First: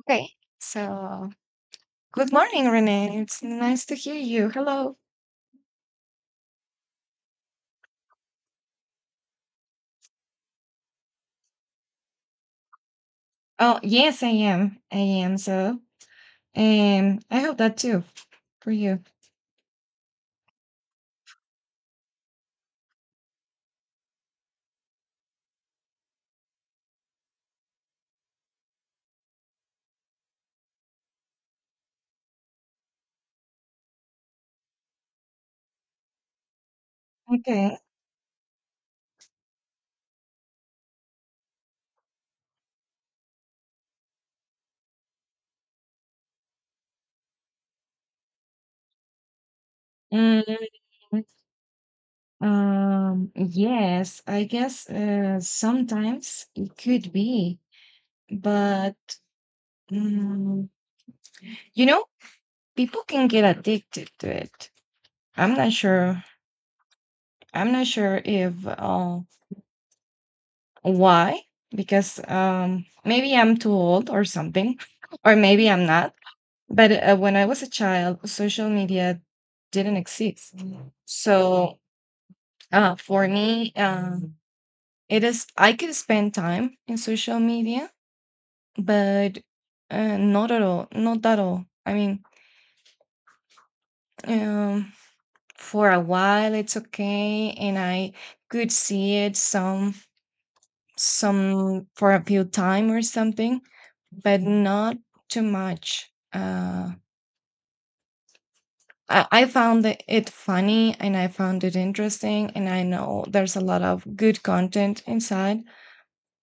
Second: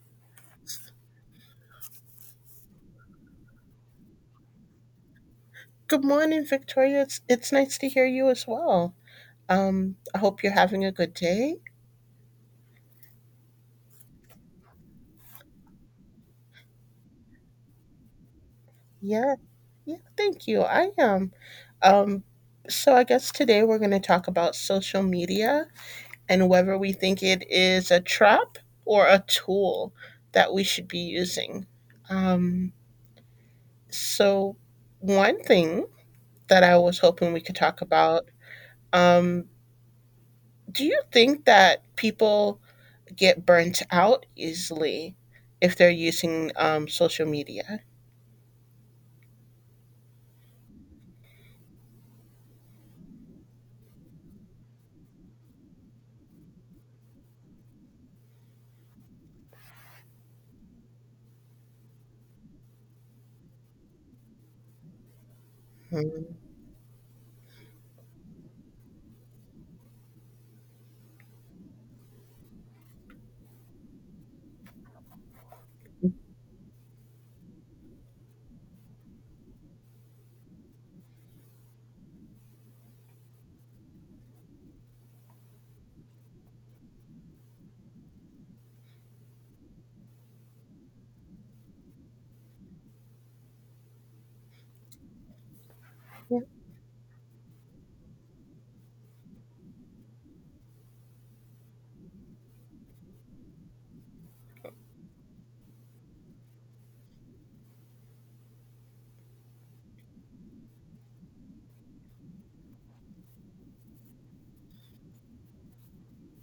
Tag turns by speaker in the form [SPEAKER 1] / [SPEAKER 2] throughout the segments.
[SPEAKER 1] Okay, so good morning, Renee. It's nice to hear you. Hello.
[SPEAKER 2] Good morning, Victoria. It's nice to hear you as well. I hope you're having a good day.
[SPEAKER 1] Oh, yes, I am. I am. So, I hope that too for you.
[SPEAKER 2] Yeah, yeah. Thank you. I am. Um, so I guess today we're going to talk about social media and whether we think it is a trap or a tool that we should be using. Um, so one thing that I was hoping we could
[SPEAKER 1] Okay.
[SPEAKER 2] talk about. Um, do you think that people get burnt out easily if they're using social media.
[SPEAKER 1] Mm, yes, I guess sometimes it could be, but mm, you know, people can get addicted to it. I'm not sure.
[SPEAKER 2] Mhm.
[SPEAKER 1] I'm not sure if why? Because maybe I'm too old or something, or maybe I'm not. But when I was a child, social media didn't exist. Mm. So for me, it is I could spend time in social media, but not at all, not at all. I mean, um, for a
[SPEAKER 2] Yeah.
[SPEAKER 1] while it's okay, and I could see it some for a few time or something, but not too much. I found it funny and I found it interesting, and I know there's a lot of good content inside,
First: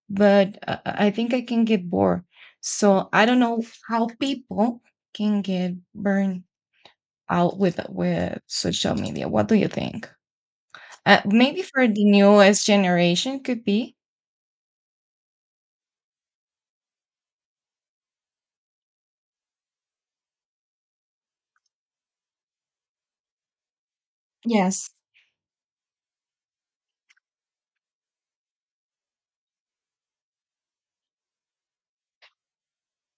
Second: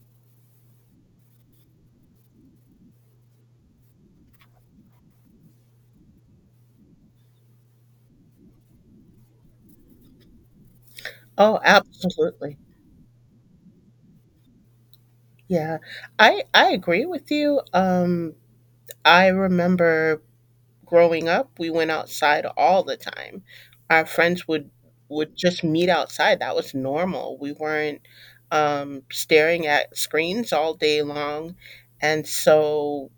[SPEAKER 1] but I think I can get bored. So I don't know how people can get burned out with social media. What do you think?
[SPEAKER 2] Oh,
[SPEAKER 1] Maybe for the
[SPEAKER 2] absolutely.
[SPEAKER 1] newest generation could be.
[SPEAKER 2] Yeah, I agree with you. I remember growing up, we went outside all the time. Our friends would
[SPEAKER 1] Yes.
[SPEAKER 2] just meet outside. That was normal. We weren't staring at screens all day long, and so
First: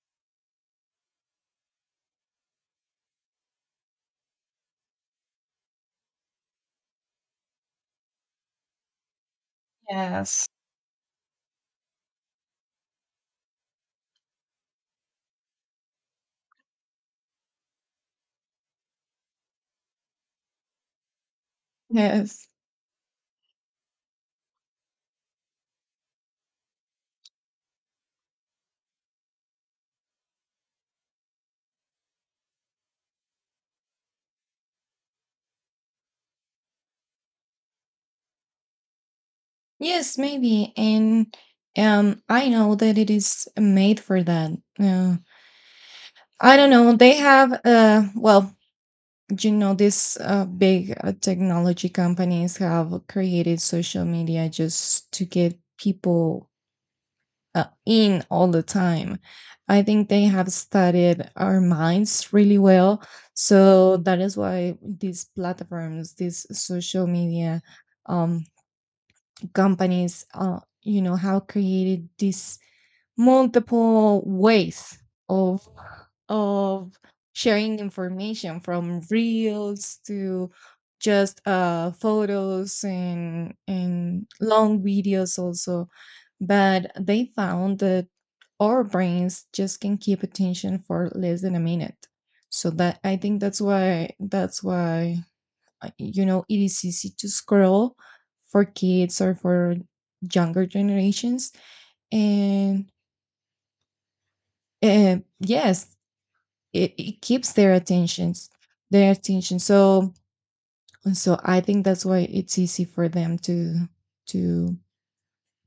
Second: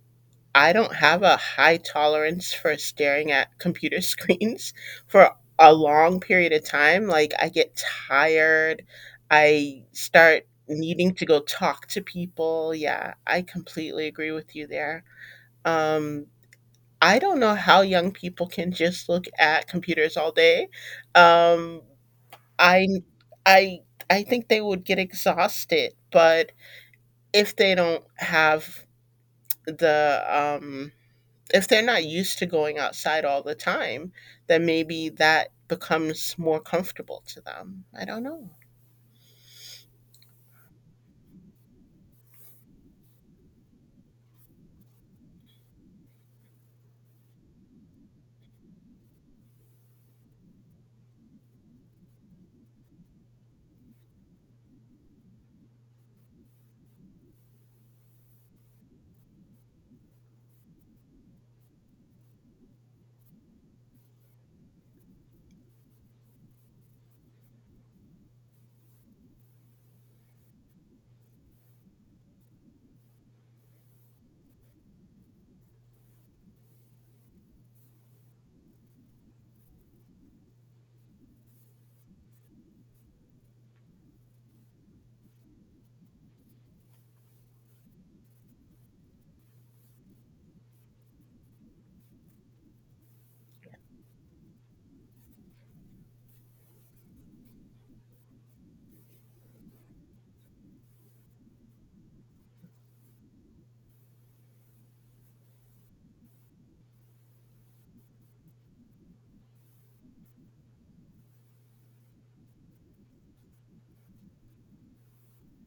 [SPEAKER 2] I don't have a high tolerance for staring at computer screens for a long period of time. Like, I get tired. I start
[SPEAKER 1] Yes.
[SPEAKER 2] needing to go talk to people. Yeah, I completely agree with you there. Um, I don't know how young people can just look at computers all day. Um,
[SPEAKER 1] Yes.
[SPEAKER 2] I, I, I think they would get exhausted, but if they don't have the if they're not used to going outside all the time, then maybe that becomes more comfortable to them. I don't know.
[SPEAKER 1] Yes, maybe. And I know that it is made for that. Uh, I don't know. They have, well, these big technology companies have created social media just to get people in all the time. I think they have studied our minds really well. So that is why these platforms, these social media um, companies, have created this multiple ways of of sharing information, from reels to just photos and long videos also, but they found that our brains just can keep attention for less than a minute. So that I think that's why it is easy to scroll for kids or for younger generations. And yes, it keeps their attentions, their attention. So I think that's why it's easy for them to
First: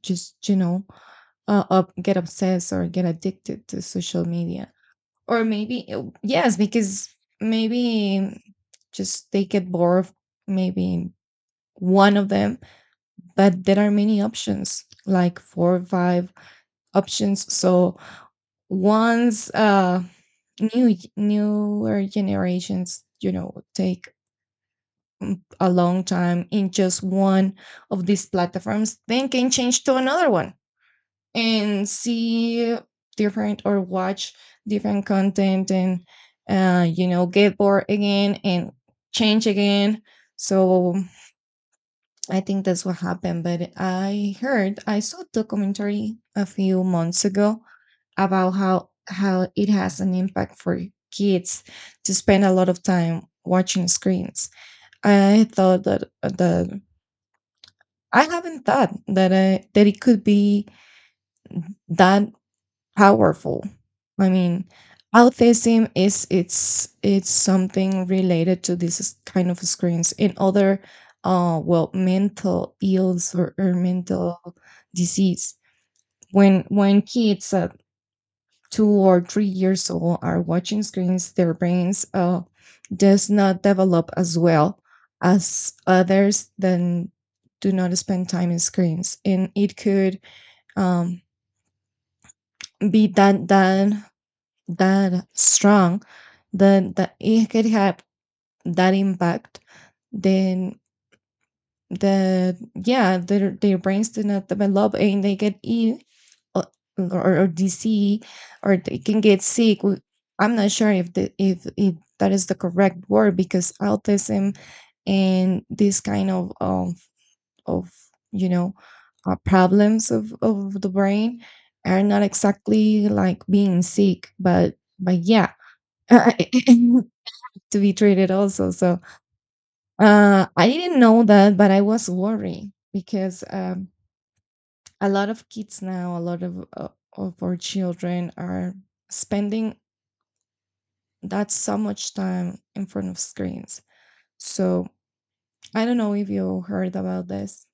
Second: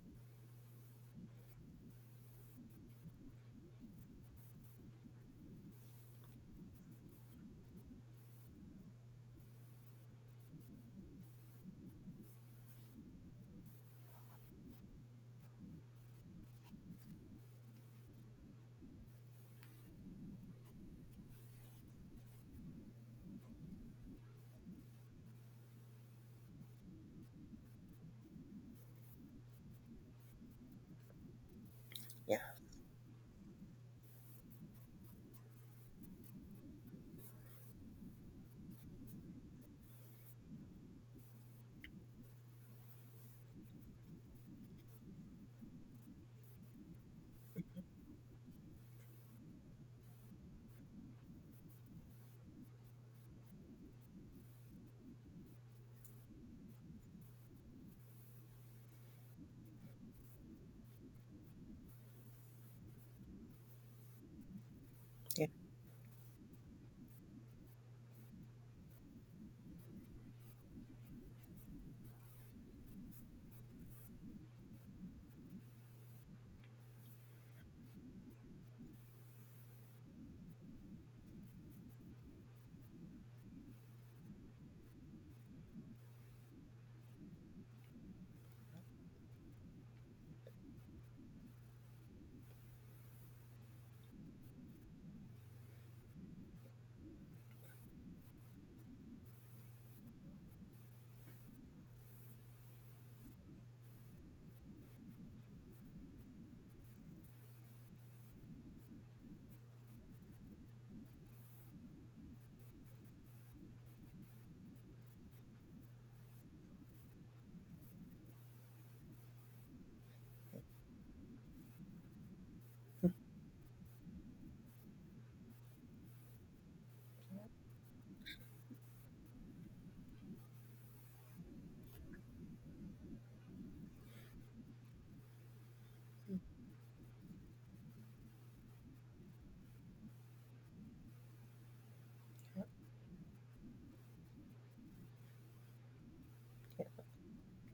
[SPEAKER 1] just get obsessed or get addicted to social media, or maybe yes, because maybe just they get bored of maybe one of them, but there are many options, like four or five options. So once newer generations take a long time in just one of these platforms, then can change to another one and
[SPEAKER 2] Yeah.
[SPEAKER 1] see different or watch different content and get bored again and change again. So I think that's what happened. But I saw a documentary a few months ago about how it has an impact for kids to spend a lot of time watching screens. I thought that that I haven't thought that that it could be that powerful. I mean,
[SPEAKER 2] Yeah.
[SPEAKER 1] autism is, it's something related to this kind of screens and other well, mental ills, or mental disease. When kids 2 or 3 years old are watching screens, their brains does not develop as well as others that do not spend time in screens, and it could um, be that that that strong, that it could have that impact. Then the yeah, their brains do not develop and they get ill, or or disease, or they can get sick. I'm not sure if the if that is the correct word, because autism and this kind of you know problems of the brain are not exactly like being sick, but yeah, to be treated also. So I didn't know that, but I was worried because a lot of kids now, a lot of our children are spending that so much time in front of screens. So I don't know if you heard about this.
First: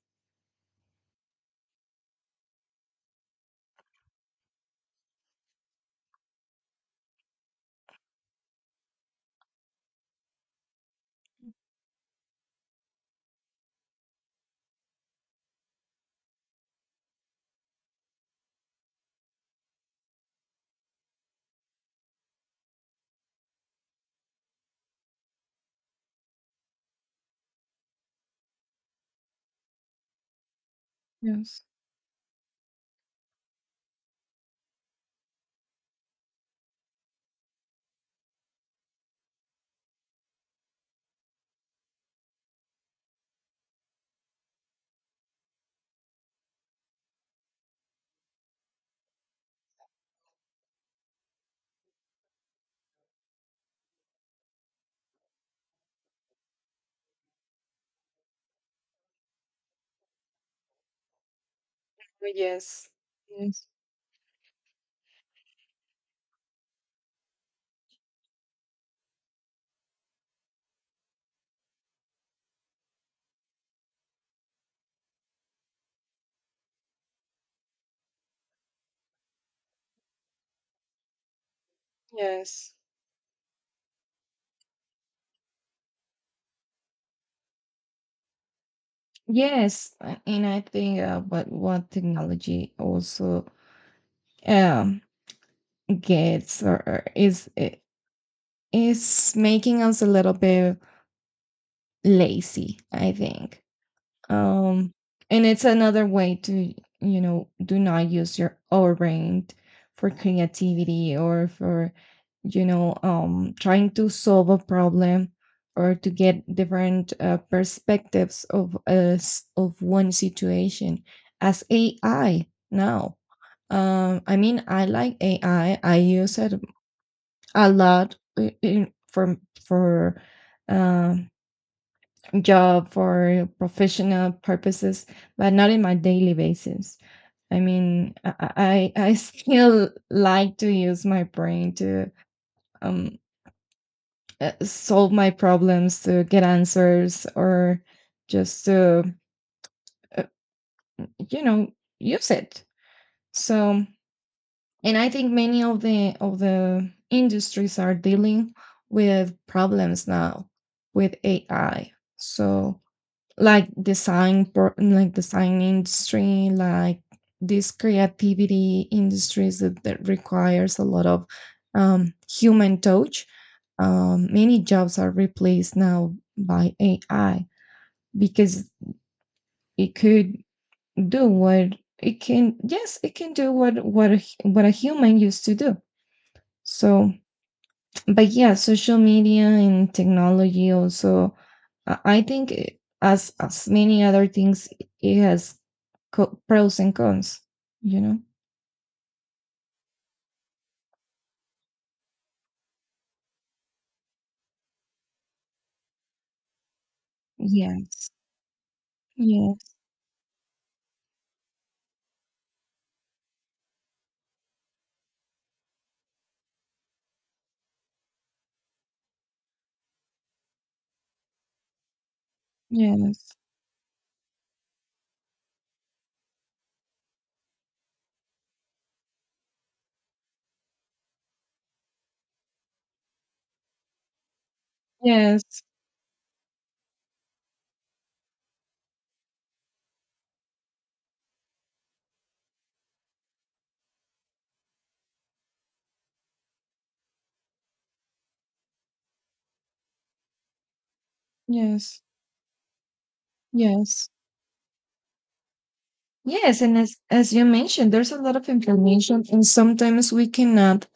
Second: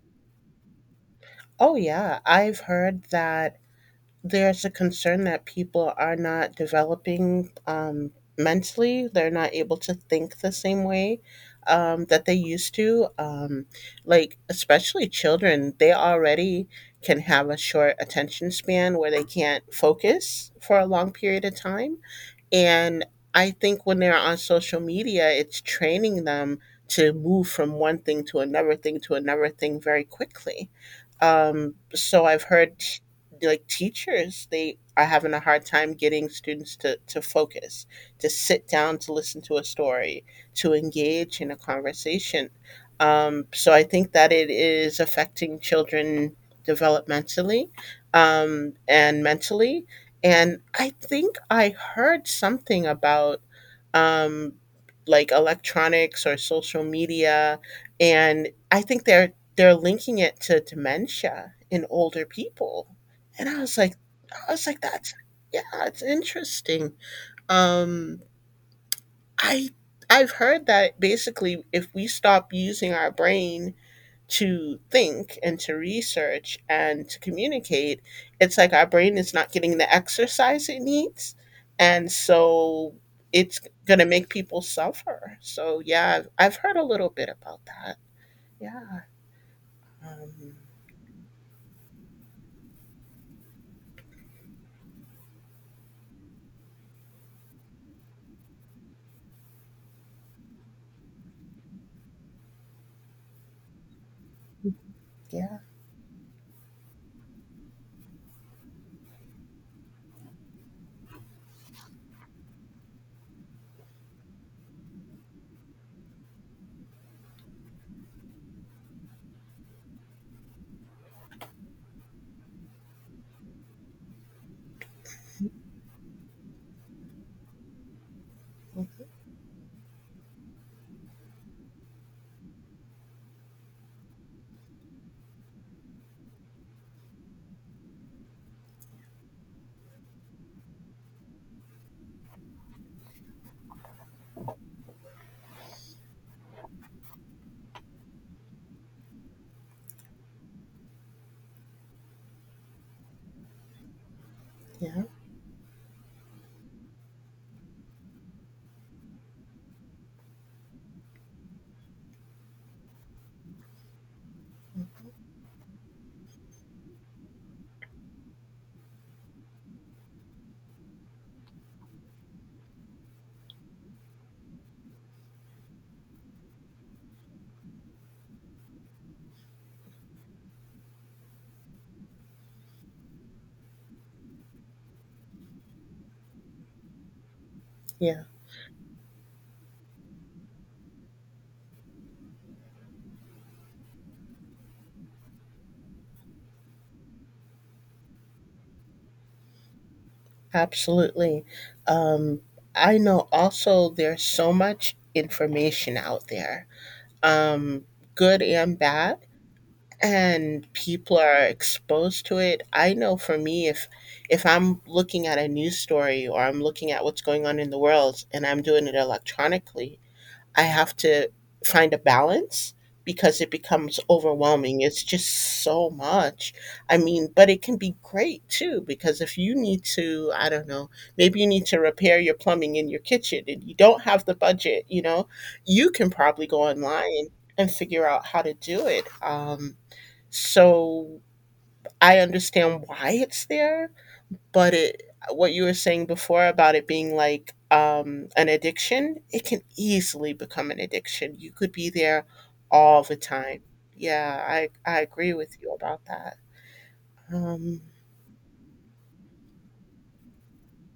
[SPEAKER 2] Oh, yeah. I've heard that there's a concern that people are not developing mentally, they're not able to think the same way that they used to, like especially children, they already can have a short attention span where they can't focus for a long period of time. And I think when they're on social media, it's training them to move from one thing to another thing to another thing very quickly.
[SPEAKER 1] Yes.
[SPEAKER 2] So I've heard like teachers, they are having a hard time getting students to, focus, to sit down, to listen to a story, to engage in a conversation. So I think that it is affecting children developmentally and mentally, and I think I heard something about um, like electronics or social media, and I think they're linking it to dementia in older
[SPEAKER 1] Oh,
[SPEAKER 2] people.
[SPEAKER 1] yes,
[SPEAKER 2] And I
[SPEAKER 1] yes.
[SPEAKER 2] was like, I was like, that's yeah, it's interesting. Um, I I've heard that basically, if we stop using our brain to think and to research and to communicate, it's like our brain is not getting the exercise it needs. And
[SPEAKER 1] Yes,
[SPEAKER 2] so it's going to make people suffer. So, yeah, I've heard a little bit about that. Yeah.
[SPEAKER 1] yes, and
[SPEAKER 2] Um,
[SPEAKER 1] I think what technology also um gets, or is making us a little bit lazy. I think, um and
[SPEAKER 2] yeah.
[SPEAKER 1] it's another way to do not use your overbrain for creativity or for trying to solve a problem or to get different perspectives of us, of one situation, as AI now. I mean, I like AI, I use it a lot, in,
[SPEAKER 2] Mhm.
[SPEAKER 1] for um job for professional purposes, but not in my daily basis. I mean, I still like to use my brain to um solve my problems, to get answers, or just to uh, you know use it. So, and
[SPEAKER 2] Yeah.
[SPEAKER 1] I think many of the industries are dealing with problems now with AI. So, like
[SPEAKER 2] Mhm.
[SPEAKER 1] design industry, like these creativity industries that requires a lot of human touch. Many jobs are replaced now by AI, because it could do what it can. Yes, it can do what a human used to do. So,
[SPEAKER 2] Yeah.
[SPEAKER 1] but yeah, social media and technology also, I think as many other things, it has pros and cons you know
[SPEAKER 2] Absolutely. Um, I know also there's so much information out there, um,
[SPEAKER 1] yes,
[SPEAKER 2] good and bad,
[SPEAKER 1] yes,
[SPEAKER 2] and people are exposed to it. I know for me, if I'm looking at a news story or I'm looking at what's going on in the world and I'm doing it electronically, I have to find a balance
[SPEAKER 1] yes,
[SPEAKER 2] because it becomes overwhelming. It's just so much. I mean, but it can be great too, because if you need to, I don't know, maybe you need to repair your plumbing in your kitchen and you don't have the budget,
[SPEAKER 1] yes,
[SPEAKER 2] you can probably go online and figure out how to do it. So I understand why it's there, but it what you were saying before about it being like an addiction, it can easily become an addiction. You could be
[SPEAKER 1] yes,
[SPEAKER 2] there all the time.
[SPEAKER 1] yes,
[SPEAKER 2] Yeah, I agree with you about that.
[SPEAKER 1] yes. And as you
[SPEAKER 2] Um,
[SPEAKER 1] mentioned, there's a lot of information and sometimes we cannot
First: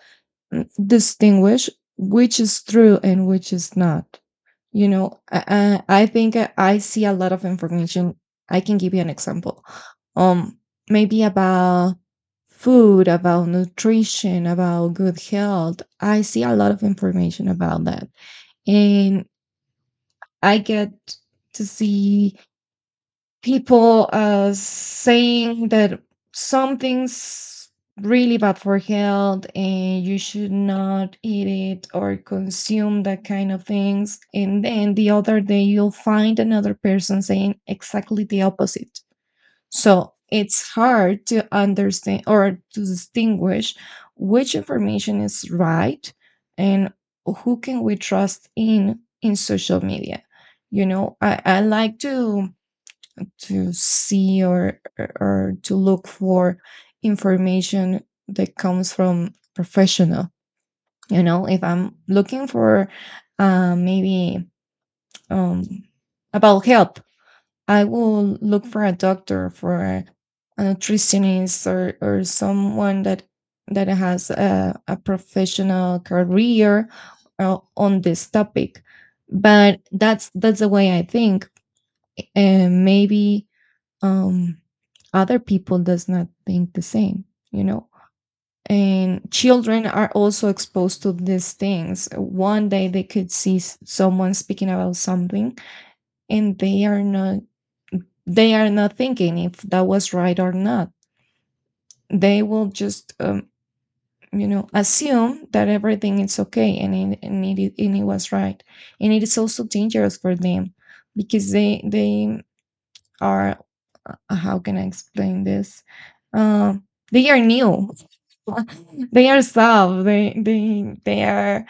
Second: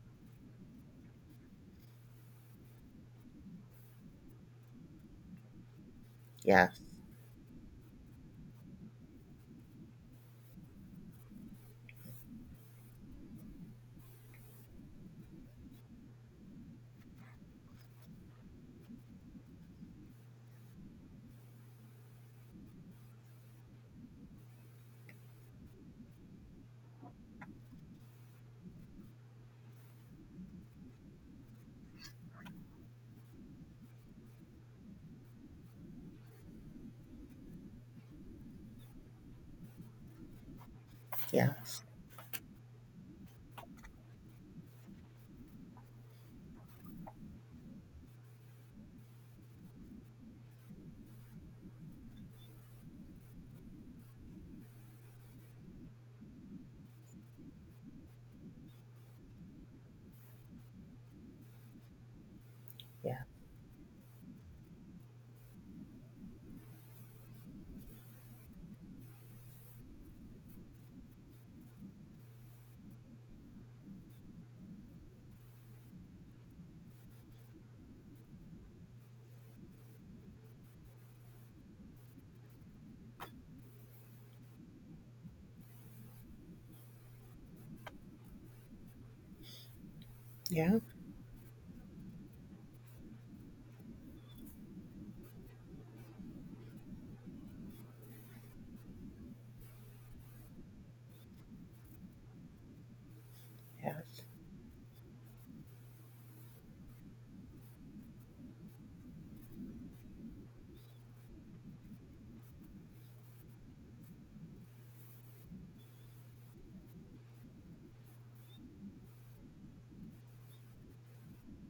[SPEAKER 1] distinguish which is true and which is not. I think I
[SPEAKER 2] yeah,
[SPEAKER 1] I see a lot of information. I can give you an example. Um, maybe about food, about nutrition, about good health. I see a lot of information about that. And I get to see people saying that something's really bad for health and you should not eat it or consume that kind of things. And then the other day, you'll find another person saying exactly the opposite. So it's hard to
[SPEAKER 2] yeah,
[SPEAKER 1] understand or to distinguish which information is right, and who can we trust in social media. I like to see, or to look for information that comes from professional. If I'm looking for
[SPEAKER 2] yeah,
[SPEAKER 1] maybe um, about help, I will look for a doctor for a nutritionist, or someone that has a professional career on this topic. But that's the way I think. And maybe um other people does not think the same, you know and children are also
[SPEAKER 2] yeah,
[SPEAKER 1] exposed to these things. One day they could see someone speaking about something, and they are not thinking if that was right or not. They will just
[SPEAKER 2] yeah.
[SPEAKER 1] assume that everything is okay, and it was right. And it is also dangerous for them because they are, how can I explain this? um they are new, they are soft. They they they are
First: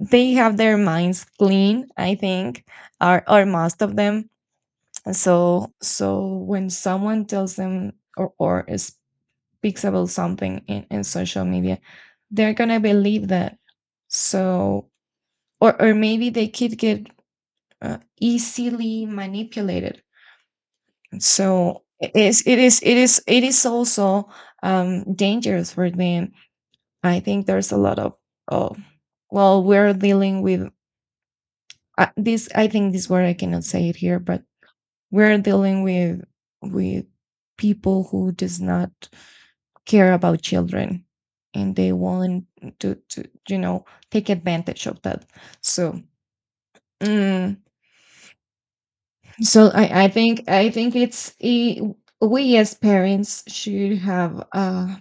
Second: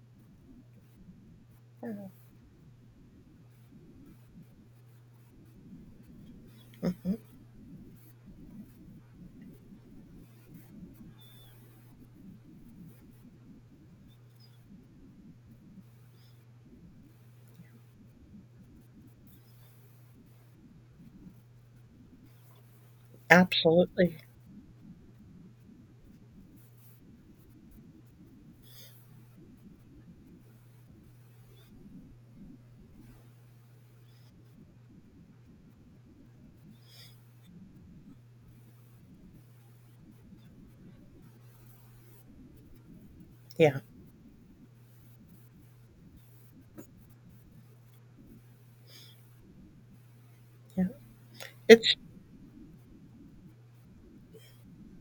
[SPEAKER 1] they have their minds clean, I think, or most of them. And so when someone
[SPEAKER 2] Hmm.
[SPEAKER 1] tells them or speaks about something in social media, they're gonna believe that. So, or maybe they could get easily manipulated. So it is
[SPEAKER 2] Absolutely.
[SPEAKER 1] also dangerous for them. I think there's a lot of, oh, well, we're dealing with this. I think this word I cannot say it here, but we're dealing with people who does not care about children, and they want to to you
[SPEAKER 2] Yeah,
[SPEAKER 1] know take advantage of that. So, mm, I
[SPEAKER 2] yeah.
[SPEAKER 1] think it's,
[SPEAKER 2] It's
[SPEAKER 1] we as parents should have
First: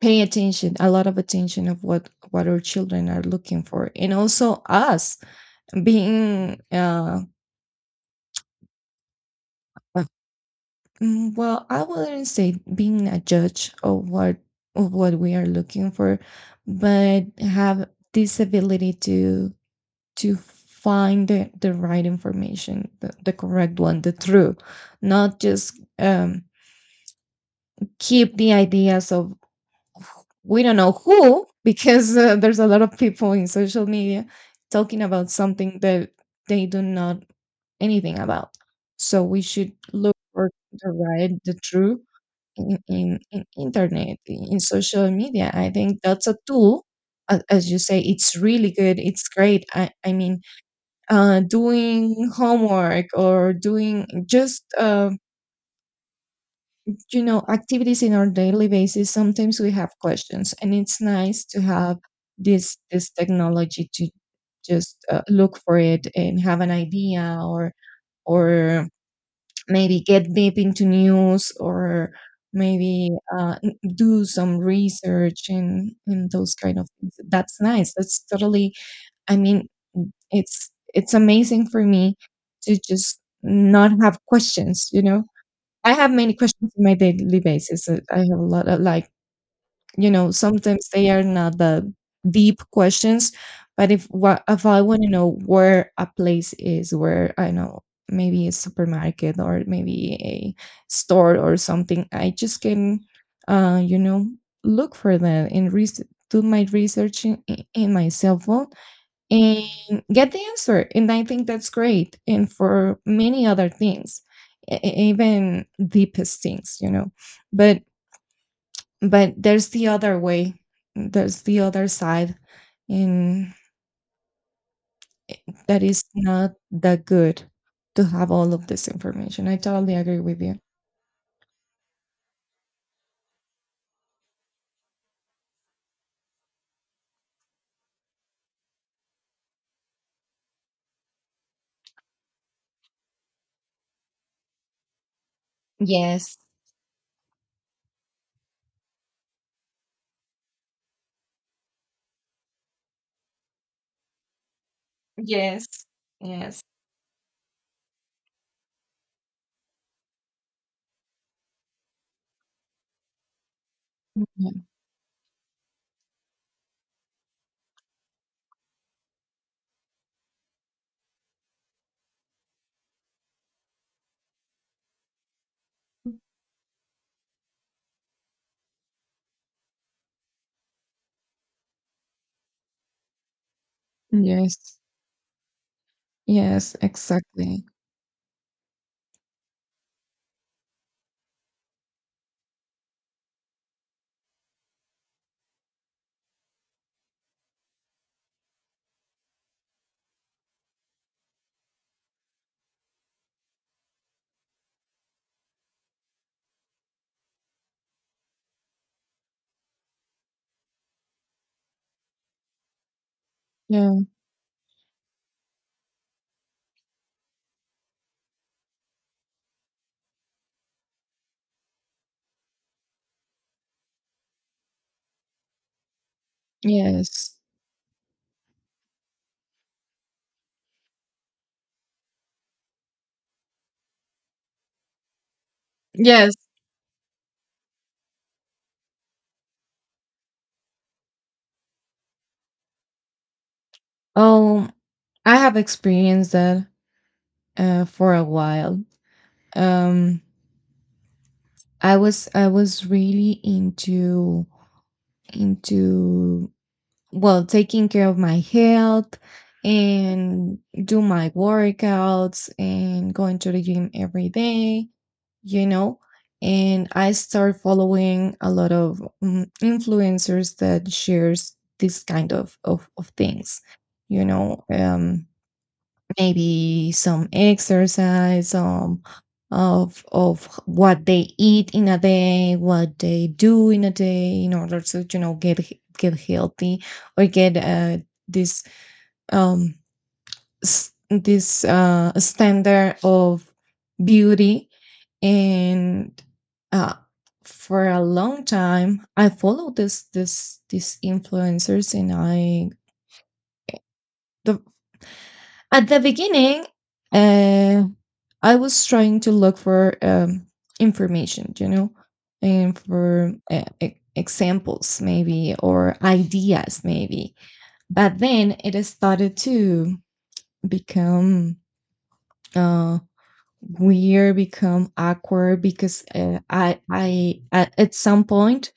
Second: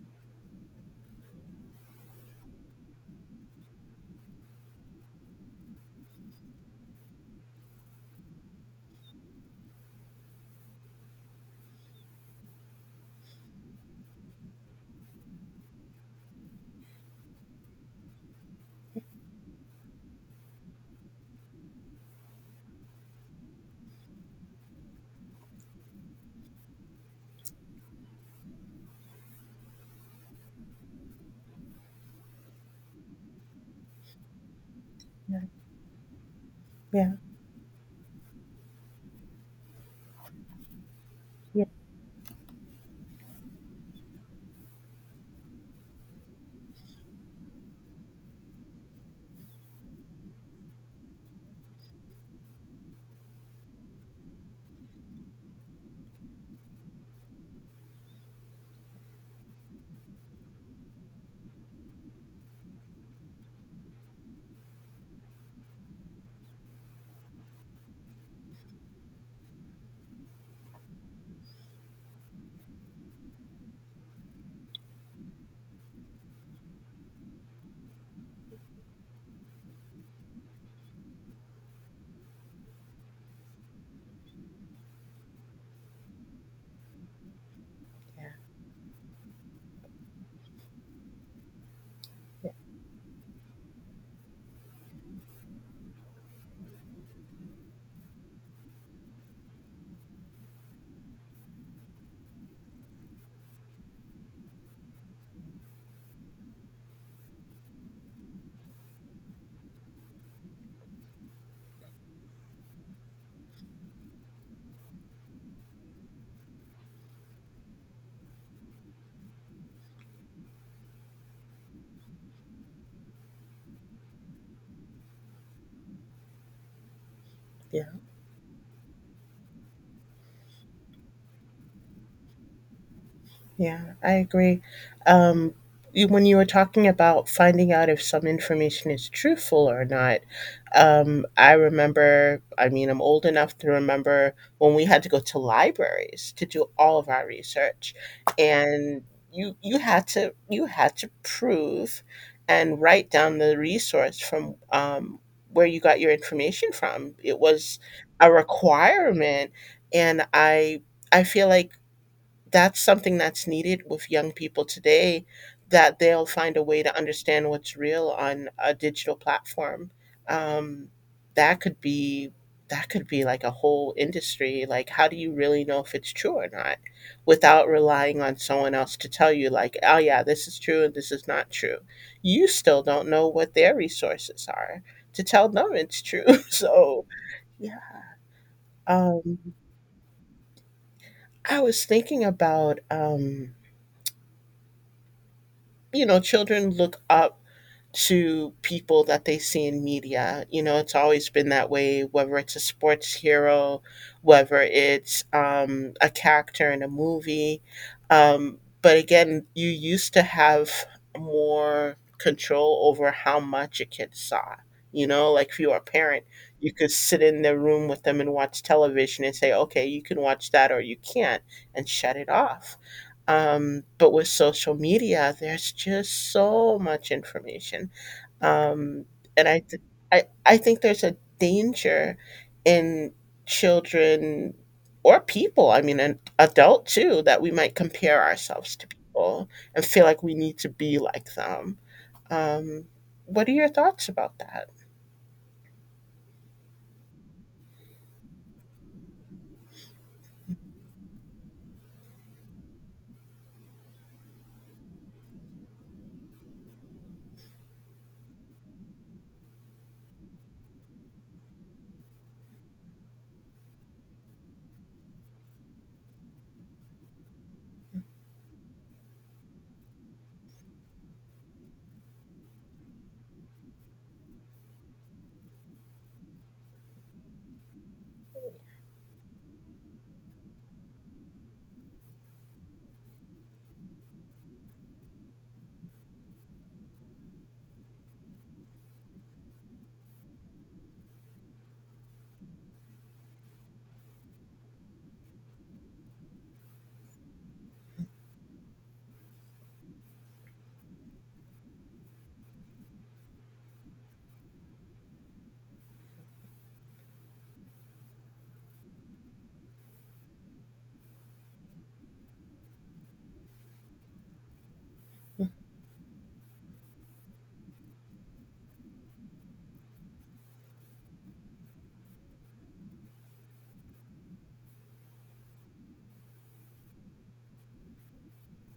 [SPEAKER 1] pay attention, a lot of attention, of what our children are looking for. And also us being uh, well, I wouldn't say being a judge of what we are looking for, but have this ability to find the right information, the correct one, the true. Not just keep the ideas of, we don't know who, because there's a lot of people in social media talking about
[SPEAKER 2] yeah,
[SPEAKER 1] something that they do
[SPEAKER 2] yeah,
[SPEAKER 1] not anything about. So we should look for the right, the
[SPEAKER 2] yeah,
[SPEAKER 1] true in internet, in social media. I think that's a tool. As you say, it's really good. It's great. I mean, doing homework or doing just, activities in our daily basis. Sometimes we have questions, and it's nice to have this technology to just look for it and have an idea or maybe get deep into news or maybe do some research and those kind of things. That's nice. That's totally, i mean it's amazing for me to just not have questions. I have many questions on my daily basis. I
[SPEAKER 2] yeah,
[SPEAKER 1] have a lot of, like, sometimes they are not the
[SPEAKER 2] yeah.
[SPEAKER 1] deep questions, but if what if I want to know where a place is, where I know maybe a supermarket or maybe a store or something, I just can, uh you know look for that and do my research in my cell phone and get the answer. And I think that's great, and for many other things, even deepest things. but but there's the other way. There's the other side, and I that is not that good
[SPEAKER 2] Yeah.
[SPEAKER 1] to have all of this information. I totally agree with you.
[SPEAKER 2] Yeah, I agree. Um, when you were talking about finding out if some information is truthful or not, I remember, I mean, I'm old enough to remember when we had to go to libraries
[SPEAKER 1] Yes.
[SPEAKER 2] to do all of our research. And you had to prove and write down the resource from where you
[SPEAKER 1] Yes.
[SPEAKER 2] got your
[SPEAKER 1] Yes.
[SPEAKER 2] information from. It was a requirement, and I feel like that's something that's needed with young
[SPEAKER 1] Yeah.
[SPEAKER 2] people today, that they'll find a way to understand what's real on a digital platform. Um, that could be that could be like a whole industry. Like, how do you really know if it's true or not without relying on someone else to tell you, like, oh yeah, this is true and this is not true. You still don't know what their resources
[SPEAKER 1] Yes.
[SPEAKER 2] are to tell them it's true.
[SPEAKER 1] Yes,
[SPEAKER 2] So,
[SPEAKER 1] exactly.
[SPEAKER 2] yeah. Um, I was thinking about, children look up to people that they see in media. It's always been that way, whether it's a sports hero, whether it's a character in a movie. But again, you used to have more control over how much a
[SPEAKER 1] Yeah.
[SPEAKER 2] kid saw. You know, like if you were a parent, you could sit in the room with them and watch television and say, okay, you can watch that or you can't, and shut it off. But with social media, there's just so much
[SPEAKER 1] Yes.
[SPEAKER 2] information, um, and I think there's a danger in children or people. I mean, an
[SPEAKER 1] Yes.
[SPEAKER 2] adult too, that we might compare ourselves to people and feel like we need to be like them. Um, what are your thoughts about
[SPEAKER 1] Oh,
[SPEAKER 2] that?
[SPEAKER 1] I have experienced that for a while. Um, I was really into into well, taking care of my health and do my workouts and going to the gym every day, you know. And I start following a lot of influencers that shares this kind of things, you know. Maybe some exercise, some of what they eat in a day, what they do in a day in order to, you know, get healthy or get this um standard of beauty. And uh for a long time I followed this this these influencers, and I the at the beginning, uh, I was trying to look for, information, you know, and for examples maybe, or ideas maybe. But then it started to become uh, weird, become awkward, because I at some point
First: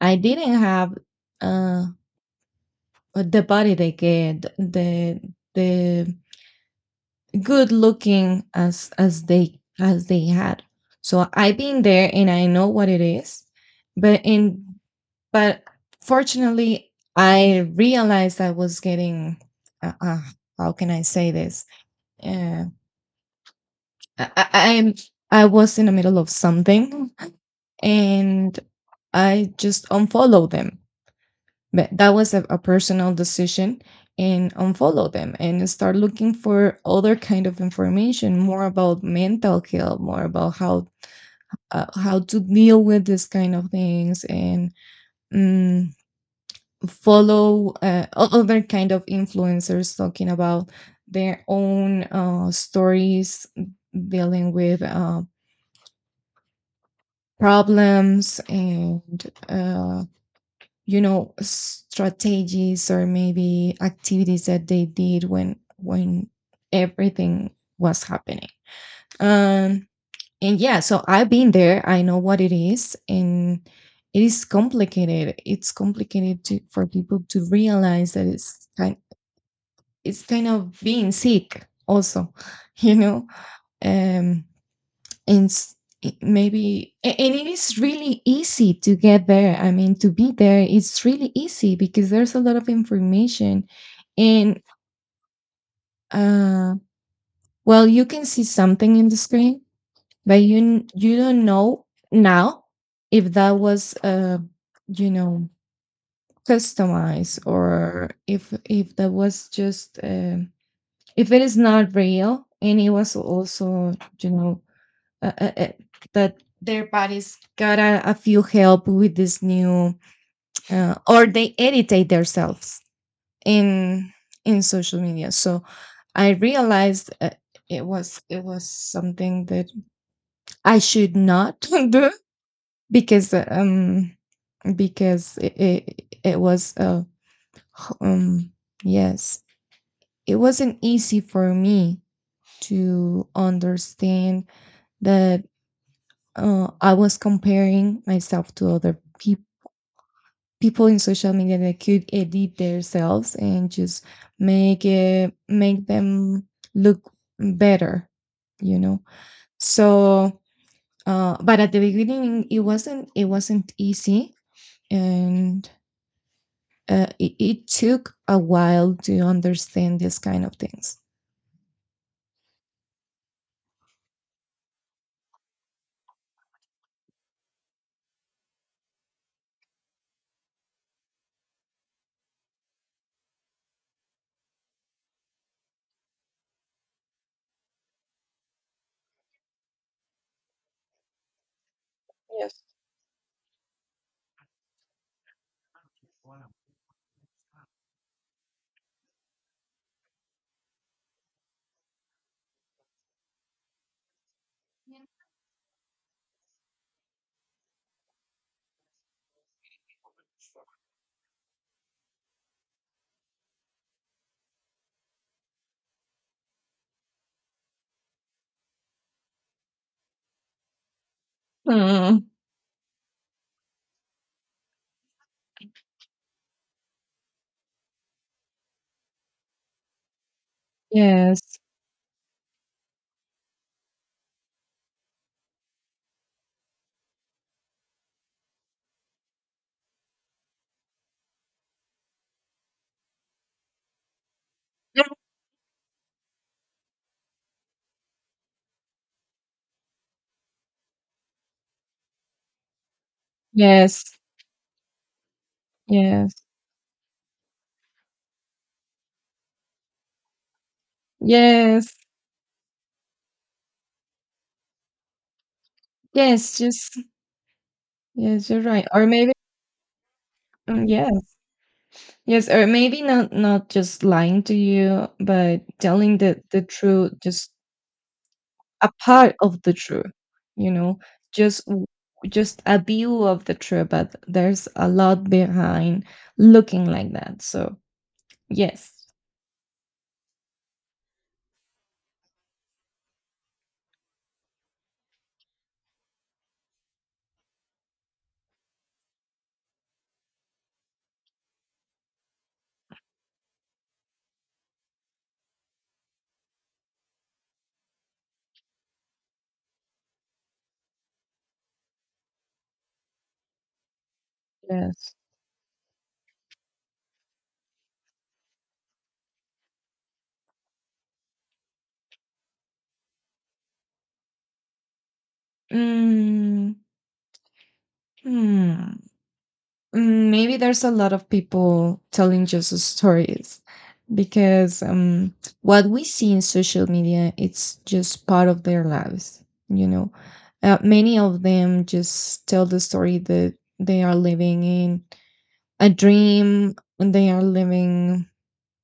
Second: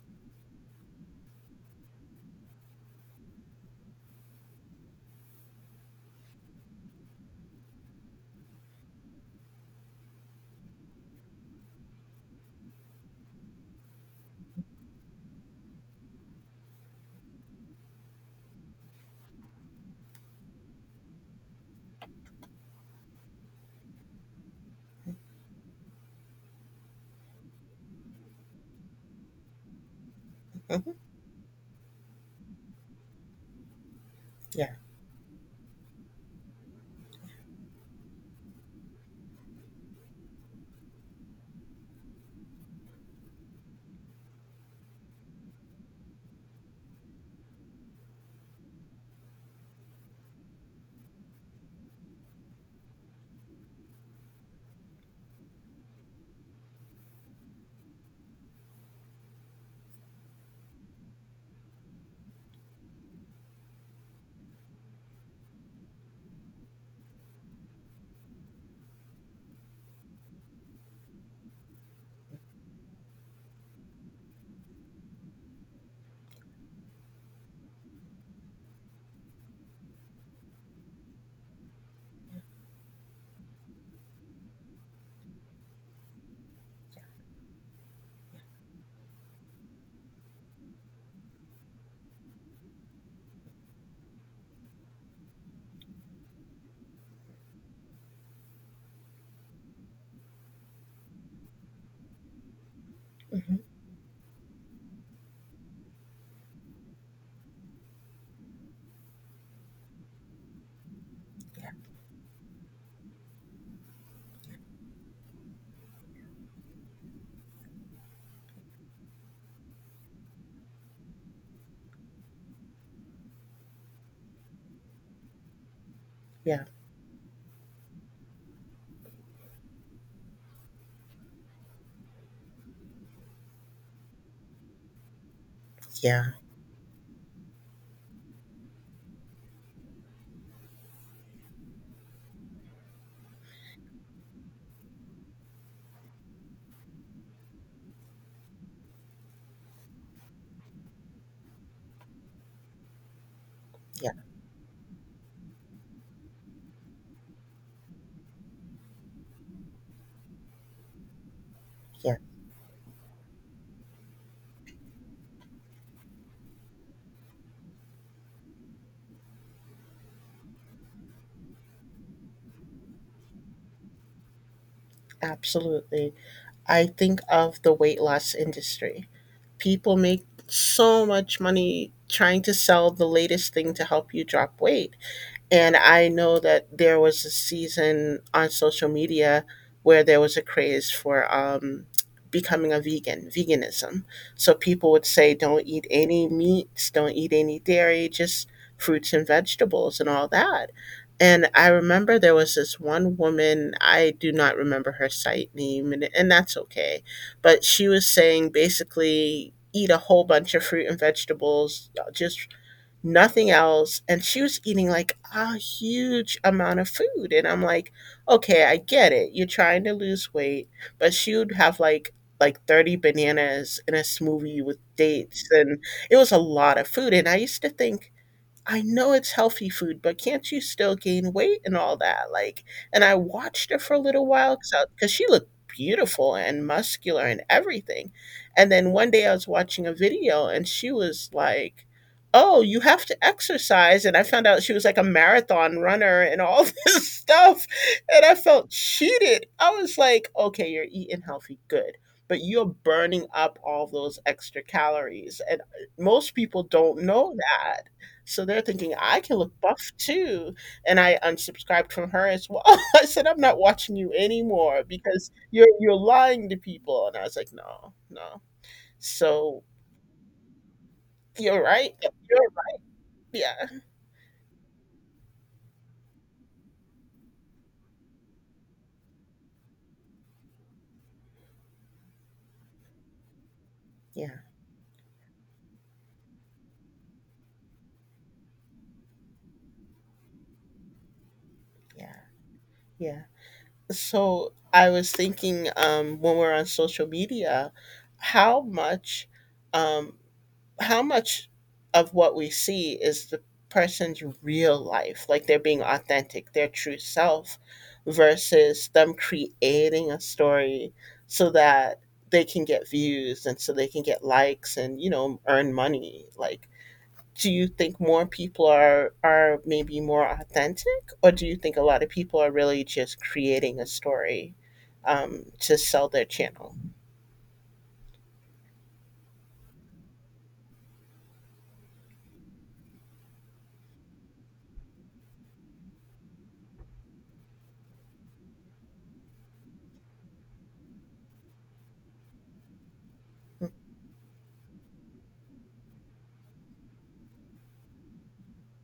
[SPEAKER 1] I didn't have, uh, the body they get the good looking as they had. So I've been there and I know what it is. But in but fortunately, I realized I was getting, uh, uh, how can I say this? Uh, I, I- I'm I was in the middle of something, and I just unfollowed them.
[SPEAKER 2] Mhm.
[SPEAKER 1] But that was a personal decision, and
[SPEAKER 2] Yeah.
[SPEAKER 1] unfollow them and start looking for other kind of information, more about mental health, more about how, how to deal with this kind of things. And, mm, follow other kind of influencers talking about their own stories, dealing with problems, and you know, strategies, or maybe activities that they did when everything was happening. Um, and yeah, so I've been there, I know what it is. And it is complicated. It's complicated to, for people to realize that it's kind of being sick also, you know. um and s- Maybe and it is really easy to get there, I mean, to be there, it's really easy, because there's a lot of information. And, uh well, you can see something in the screen, but you you don't know now if that
[SPEAKER 2] Mhm.
[SPEAKER 1] was, you know customized, or if that was just, um, if it is
[SPEAKER 2] Yeah.
[SPEAKER 1] not real. And it was also, you know, uh, uh, uh, that their bodies got a few help with this new, or they editate themselves in social media. So I
[SPEAKER 2] Yeah.
[SPEAKER 1] realized, it was something that I should not do, because uh, um because
[SPEAKER 2] Yeah.
[SPEAKER 1] it was, h- um yes, it wasn't easy for me to understand that, I was comparing myself to other people, people in social media that could edit themselves, and just
[SPEAKER 2] Yeah.
[SPEAKER 1] make them look better, you know. So, but at the
[SPEAKER 2] Yeah.
[SPEAKER 1] beginning it wasn't, it wasn't easy. And it, it took a while to understand this kind of things.
[SPEAKER 2] Absolutely. I think of the weight loss industry. People make so much money trying to sell the latest thing to help you drop weight. And I know that there was a season on social media where there was a craze for becoming a vegan, veganism. So people would say, don't eat any meats, don't eat any dairy, just fruits and vegetables and all that. And I remember there was this one woman, I do not remember her site name, and that's okay. But she was saying basically, eat a whole bunch of fruit and vegetables, just nothing else. And she was eating like a huge amount of food. And I'm like, okay, I get it. You're trying to lose weight, but she would have like
[SPEAKER 1] Mm.
[SPEAKER 2] 30 bananas in a smoothie with dates, and it was a lot of food, and I used to think, I know it's healthy food, but can't you still gain
[SPEAKER 1] Yes.
[SPEAKER 2] weight and all that? Like, and I watched her for a little while because she looked beautiful and muscular and everything. And then one day I was watching a video and she was like, "Oh, you have to exercise." And I found out she was like a marathon runner and all this stuff. And I felt cheated. I was like, "Okay, you're eating healthy, good. But you're burning up all
[SPEAKER 1] Yes,
[SPEAKER 2] those extra calories." And most
[SPEAKER 1] yes,
[SPEAKER 2] people don't know that, so they're thinking I can look buff too, and I unsubscribed
[SPEAKER 1] yes,
[SPEAKER 2] from her as well. I said I'm not watching you anymore because you're lying to
[SPEAKER 1] yes, just
[SPEAKER 2] people, and I was like, no, no.
[SPEAKER 1] yes, you're right. Or maybe,
[SPEAKER 2] So
[SPEAKER 1] yes.
[SPEAKER 2] you're right. You're
[SPEAKER 1] Yes, or
[SPEAKER 2] right.
[SPEAKER 1] maybe not,
[SPEAKER 2] Yeah,
[SPEAKER 1] not just lying to you, but telling the truth, just a part of the truth, you know, just w- just a view of the truth, but
[SPEAKER 2] yeah,
[SPEAKER 1] there's a lot behind looking like that. So, yes,
[SPEAKER 2] yeah, yeah. So I was thinking, when we're on social media, how much um, how much of what we see is the person's real life, like they're being authentic, their true self, versus them creating a story so that they can get views and so they can get likes and
[SPEAKER 1] yes.
[SPEAKER 2] earn money. Like, do you think more people are maybe more authentic, or do you think a lot of people are really just creating a story to sell their
[SPEAKER 1] Mm,
[SPEAKER 2] channel?
[SPEAKER 1] hmm. Mm, maybe there's a lot of people telling Jesus stories, because, what we see in social media, it's just part of their lives, you know. Uh, many of them just tell the story that
[SPEAKER 2] Mhm,
[SPEAKER 1] they are living in a dream, and they are living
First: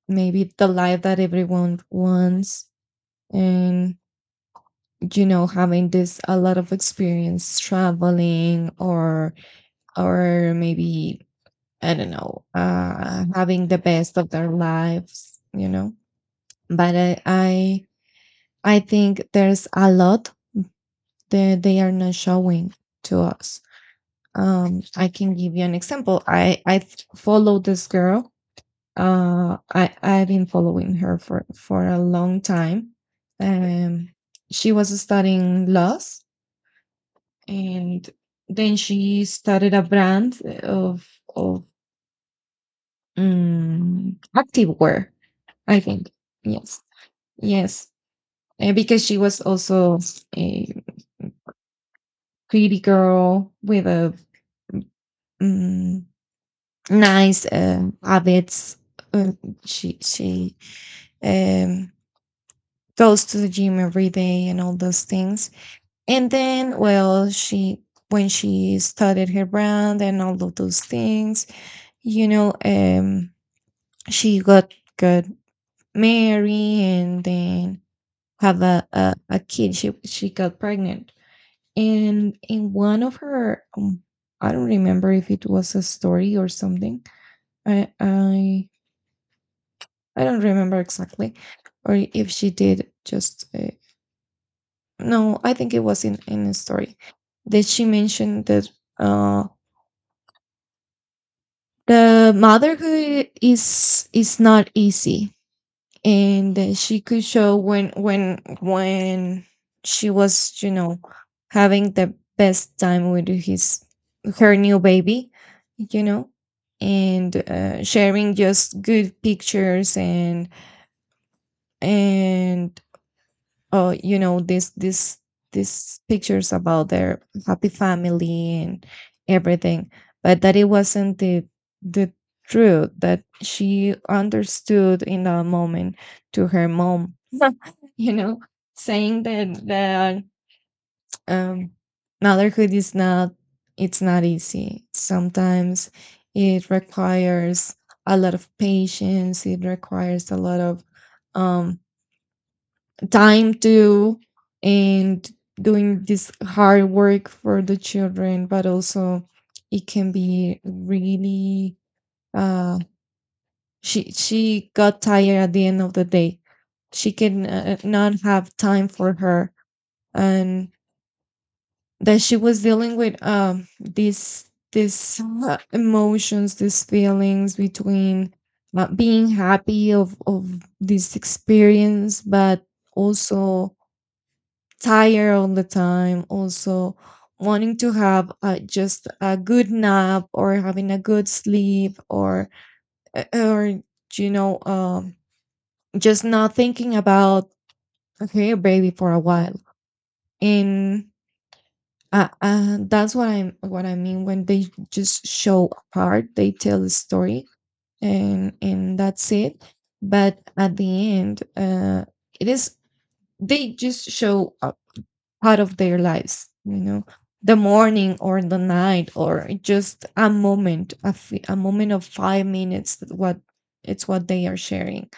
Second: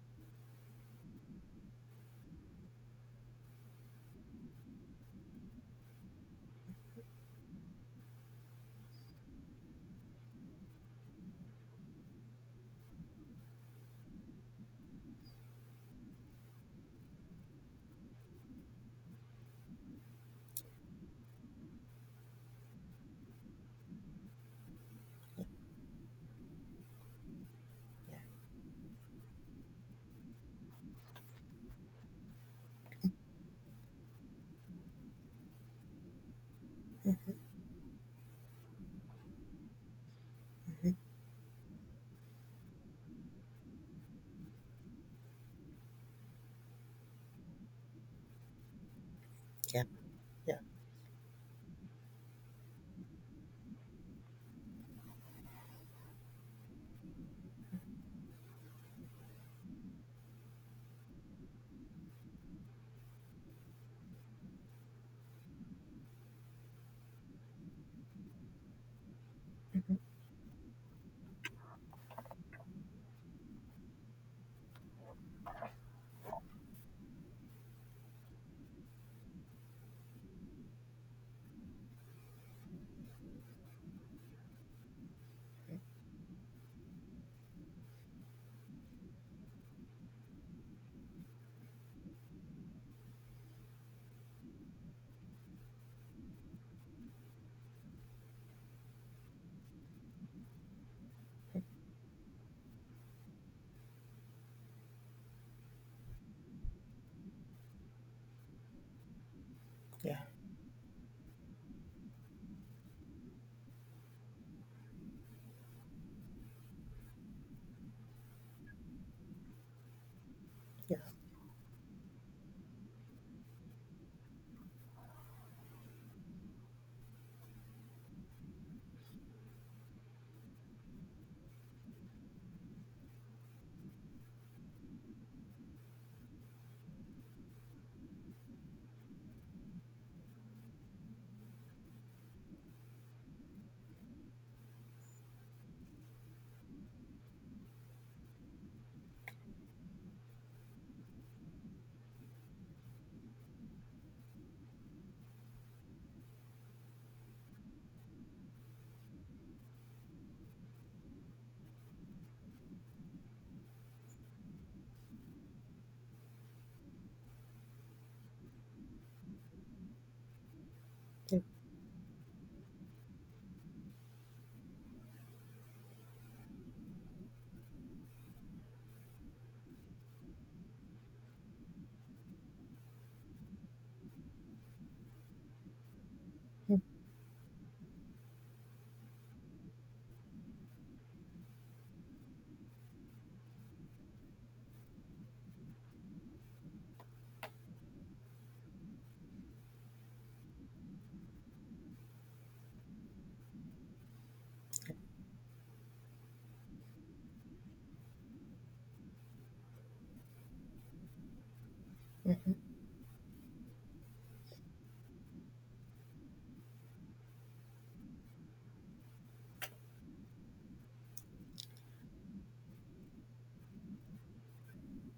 [SPEAKER 1] maybe the life that everyone wants. And, you know, having this a lot of experience traveling, or maybe, I don't know, having the best of their lives, you know. But I think there's a lot that they are not showing to us. I can give you an example. Follow this girl. I've been following her for a long time. Um, she was studying laws,
[SPEAKER 2] mhm,
[SPEAKER 1] and then she started a brand
[SPEAKER 2] mhm.
[SPEAKER 1] of, of activewear. I think, yes, yes. Because she was
[SPEAKER 2] Yeah,
[SPEAKER 1] also
[SPEAKER 2] yeah.
[SPEAKER 1] a pretty girl with a, Mm, nice, habits. Uh, she um, goes to the gym every day and all those things. And then, well, she when she started her
[SPEAKER 2] Mhm,
[SPEAKER 1] brand and all of those things, you know, she got married, and then have a kid. She got pregnant. And in one of her, I don't remember if it was a story or something. I I I don't remember exactly, or if she did just, uh, no, I think it was in a story, that she mentioned that, uh, the motherhood is not easy. And that she could show when she
[SPEAKER 2] yeah,
[SPEAKER 1] was, you know, having the best time with his her new baby, you know, and sharing just good pictures,
[SPEAKER 2] yeah,
[SPEAKER 1] and you know, these pictures about their happy family and everything. But that it wasn't the, the truth that she understood in that moment, to her mom, you know, saying that um, motherhood is not, it's not easy sometimes. It requires a lot of patience, it requires a lot of, um, time to, and doing this hard work for the children. But also it can be really, uh she got tired at the end of the day, she can, not have time for her. And
[SPEAKER 2] yeah.
[SPEAKER 1] that she was dealing with, um, these emotions, these feelings, between, being happy of this experience, but also tired all the time, also wanting to have, just a good nap, or having a good sleep, or uh, or you know, um, just not thinking about okay baby for a while. And, that's what I mean, when they just show a part, they tell a story, and that's it. But at the end, it
[SPEAKER 2] Mhm.
[SPEAKER 1] is, they just show part of their lives, you know, the morning or the night, or just a moment, a moment of 5 minutes, that what, it's what they are sharing.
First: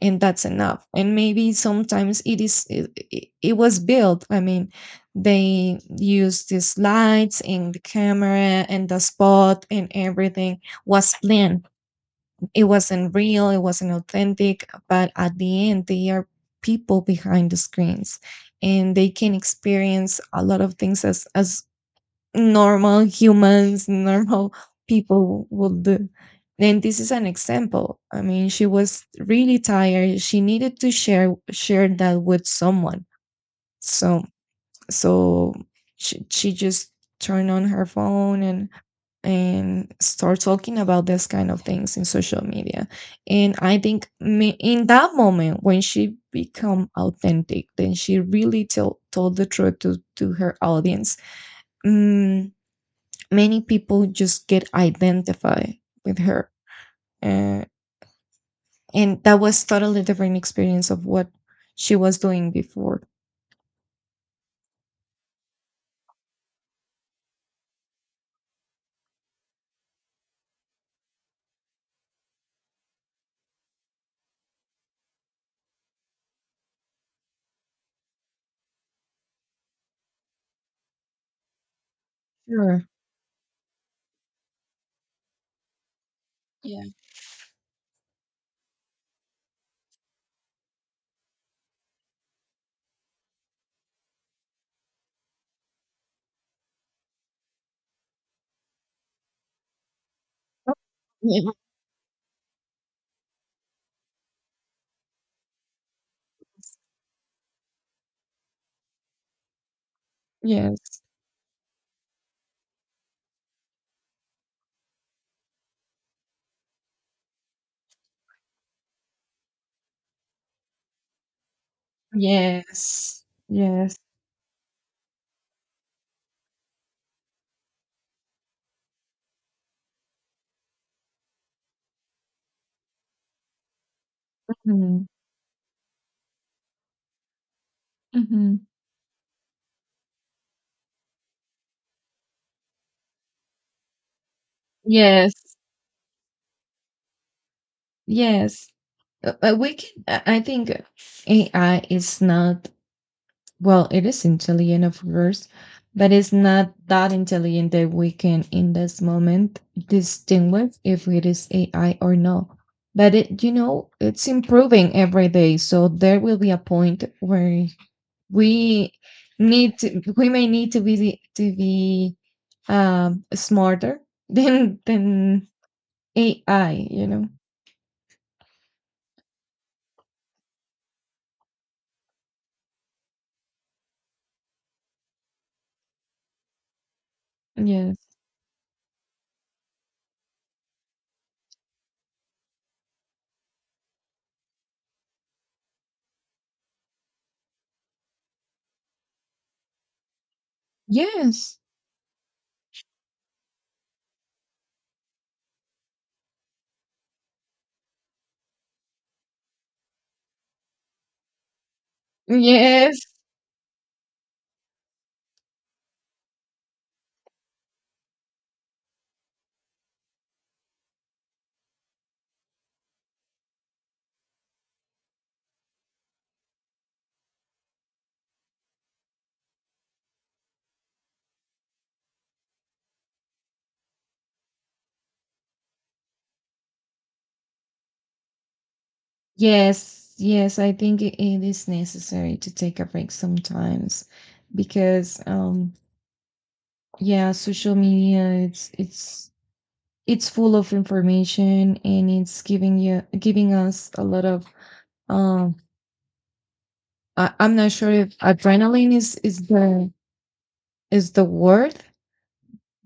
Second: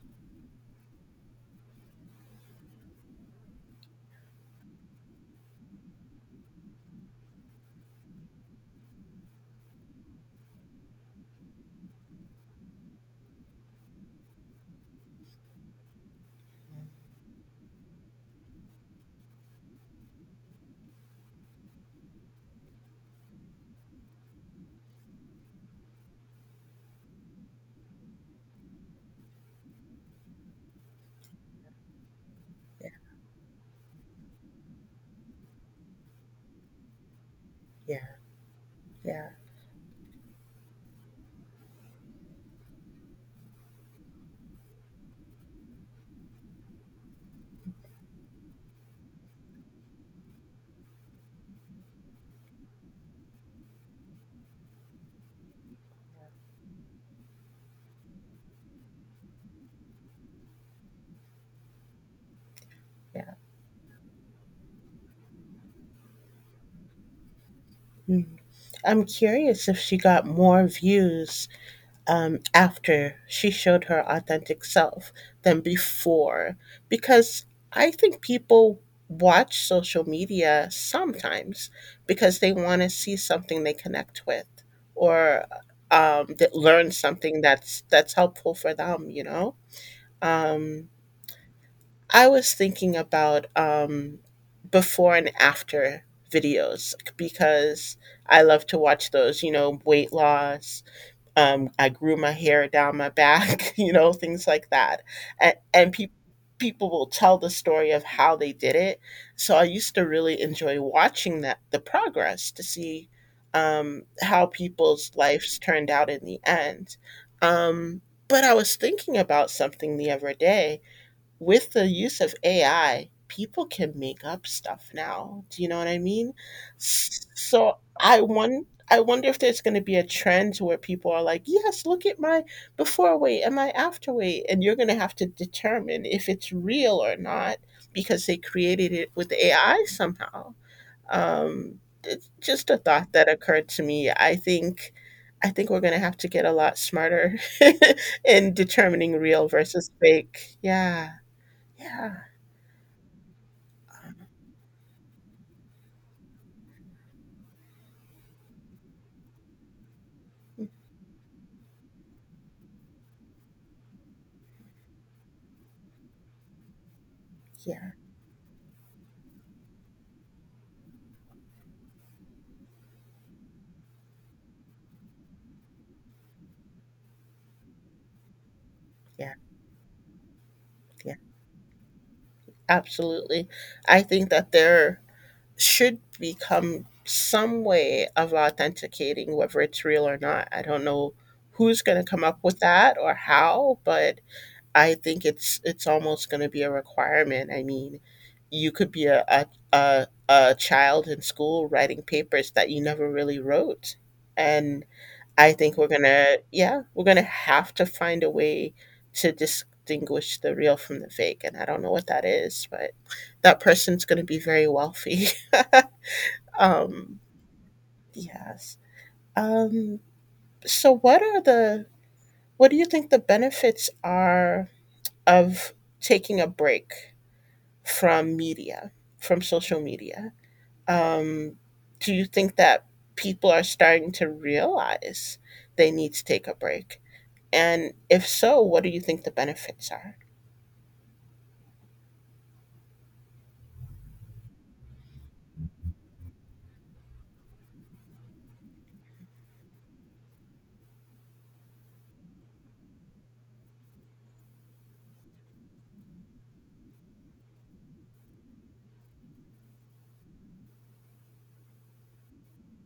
[SPEAKER 1] And that's enough. And maybe sometimes it is, it it was built, I mean, they used these lights and the camera and the spot, and everything was planned. It wasn't real, it wasn't authentic. But at the end, they are people behind the screens, and they can experience a lot of things as normal humans, normal people would do. And this is an example. I mean, she was really tired. She needed to share that with
[SPEAKER 2] Yeah,
[SPEAKER 1] someone. So so she just turned on her
[SPEAKER 2] yeah,
[SPEAKER 1] phone
[SPEAKER 2] yeah,
[SPEAKER 1] and start talking about this kind of things in social media. And I think, me, in that moment when she become authentic, then she really told the truth to her audience. Mm, many people just get identified with her, uh, and that was totally different experience of what she was doing before.
[SPEAKER 2] yeah. Mm. I'm curious if she got more views after she showed her authentic self than before, because I think people watch social media sometimes because they want
[SPEAKER 1] Sure.
[SPEAKER 2] to see something they connect with, or that
[SPEAKER 1] Yeah.
[SPEAKER 2] learn something that's helpful for them. You know. Um, I was thinking about, before and after videos like, because I love to watch those, you know, weight
[SPEAKER 1] Oh,
[SPEAKER 2] loss.
[SPEAKER 1] yeah.
[SPEAKER 2] I grew my hair down my back, you know, things like that. And, and people will tell the story of how they did it. So I used to really enjoy
[SPEAKER 1] Yes.
[SPEAKER 2] watching that, the progress, to see how people's lives turned out in the end. Um, but I was thinking about something the other day. With the use of AI,
[SPEAKER 1] Yes.
[SPEAKER 2] people can
[SPEAKER 1] Yes.
[SPEAKER 2] make up stuff now. Do you know what I mean? So I wonder if there's going to be a trend where people are like, "Yes, look at my before weight and my after weight," and you're going to
[SPEAKER 1] Mhm.
[SPEAKER 2] have to determine if it's real or not because they
[SPEAKER 1] Mhm.
[SPEAKER 2] created it with AI somehow. It's just a thought that occurred to me. I think,
[SPEAKER 1] Yes.
[SPEAKER 2] I think we're going to have to get a lot smarter in
[SPEAKER 1] Yes.
[SPEAKER 2] determining real
[SPEAKER 1] We
[SPEAKER 2] versus
[SPEAKER 1] can, I
[SPEAKER 2] fake.
[SPEAKER 1] think
[SPEAKER 2] Yeah.
[SPEAKER 1] AI
[SPEAKER 2] Yeah,
[SPEAKER 1] is not, well, it is intelligent, of course, but it's not that intelligent that we can, in this moment, distinguish if it is AI or not. But it, you know, it's improving every day. So there will be a point where
[SPEAKER 2] yeah,
[SPEAKER 1] we need to, we may need to be, smarter than AI. You know.
[SPEAKER 2] yeah, yeah. Absolutely. I think that there should become some
[SPEAKER 1] Yes.
[SPEAKER 2] way of authenticating whether it's real or not. I don't know who's going to come up with that or how, but I think it's almost going to be a requirement. I mean, you could be a child in
[SPEAKER 1] Yes.
[SPEAKER 2] school writing papers that you never really wrote, and I think we're gonna, yeah, we're gonna have to find a way to distinguish the real from the fake, and I don't know what that is, but
[SPEAKER 1] Yes.
[SPEAKER 2] that person's gonna be very wealthy. um, yes. Um, so what do you think the benefits are of taking a break from media, from social media? Um, do you think that people are starting to realize they need to take a break? And if so, what do you think the benefits
[SPEAKER 1] Yes,
[SPEAKER 2] are?
[SPEAKER 1] yes, I think it is necessary to take a break sometimes, because, um, yeah, social media, it's full of information, and it's giving us a lot of, um, I, I'm not sure if adrenaline is the, is the word,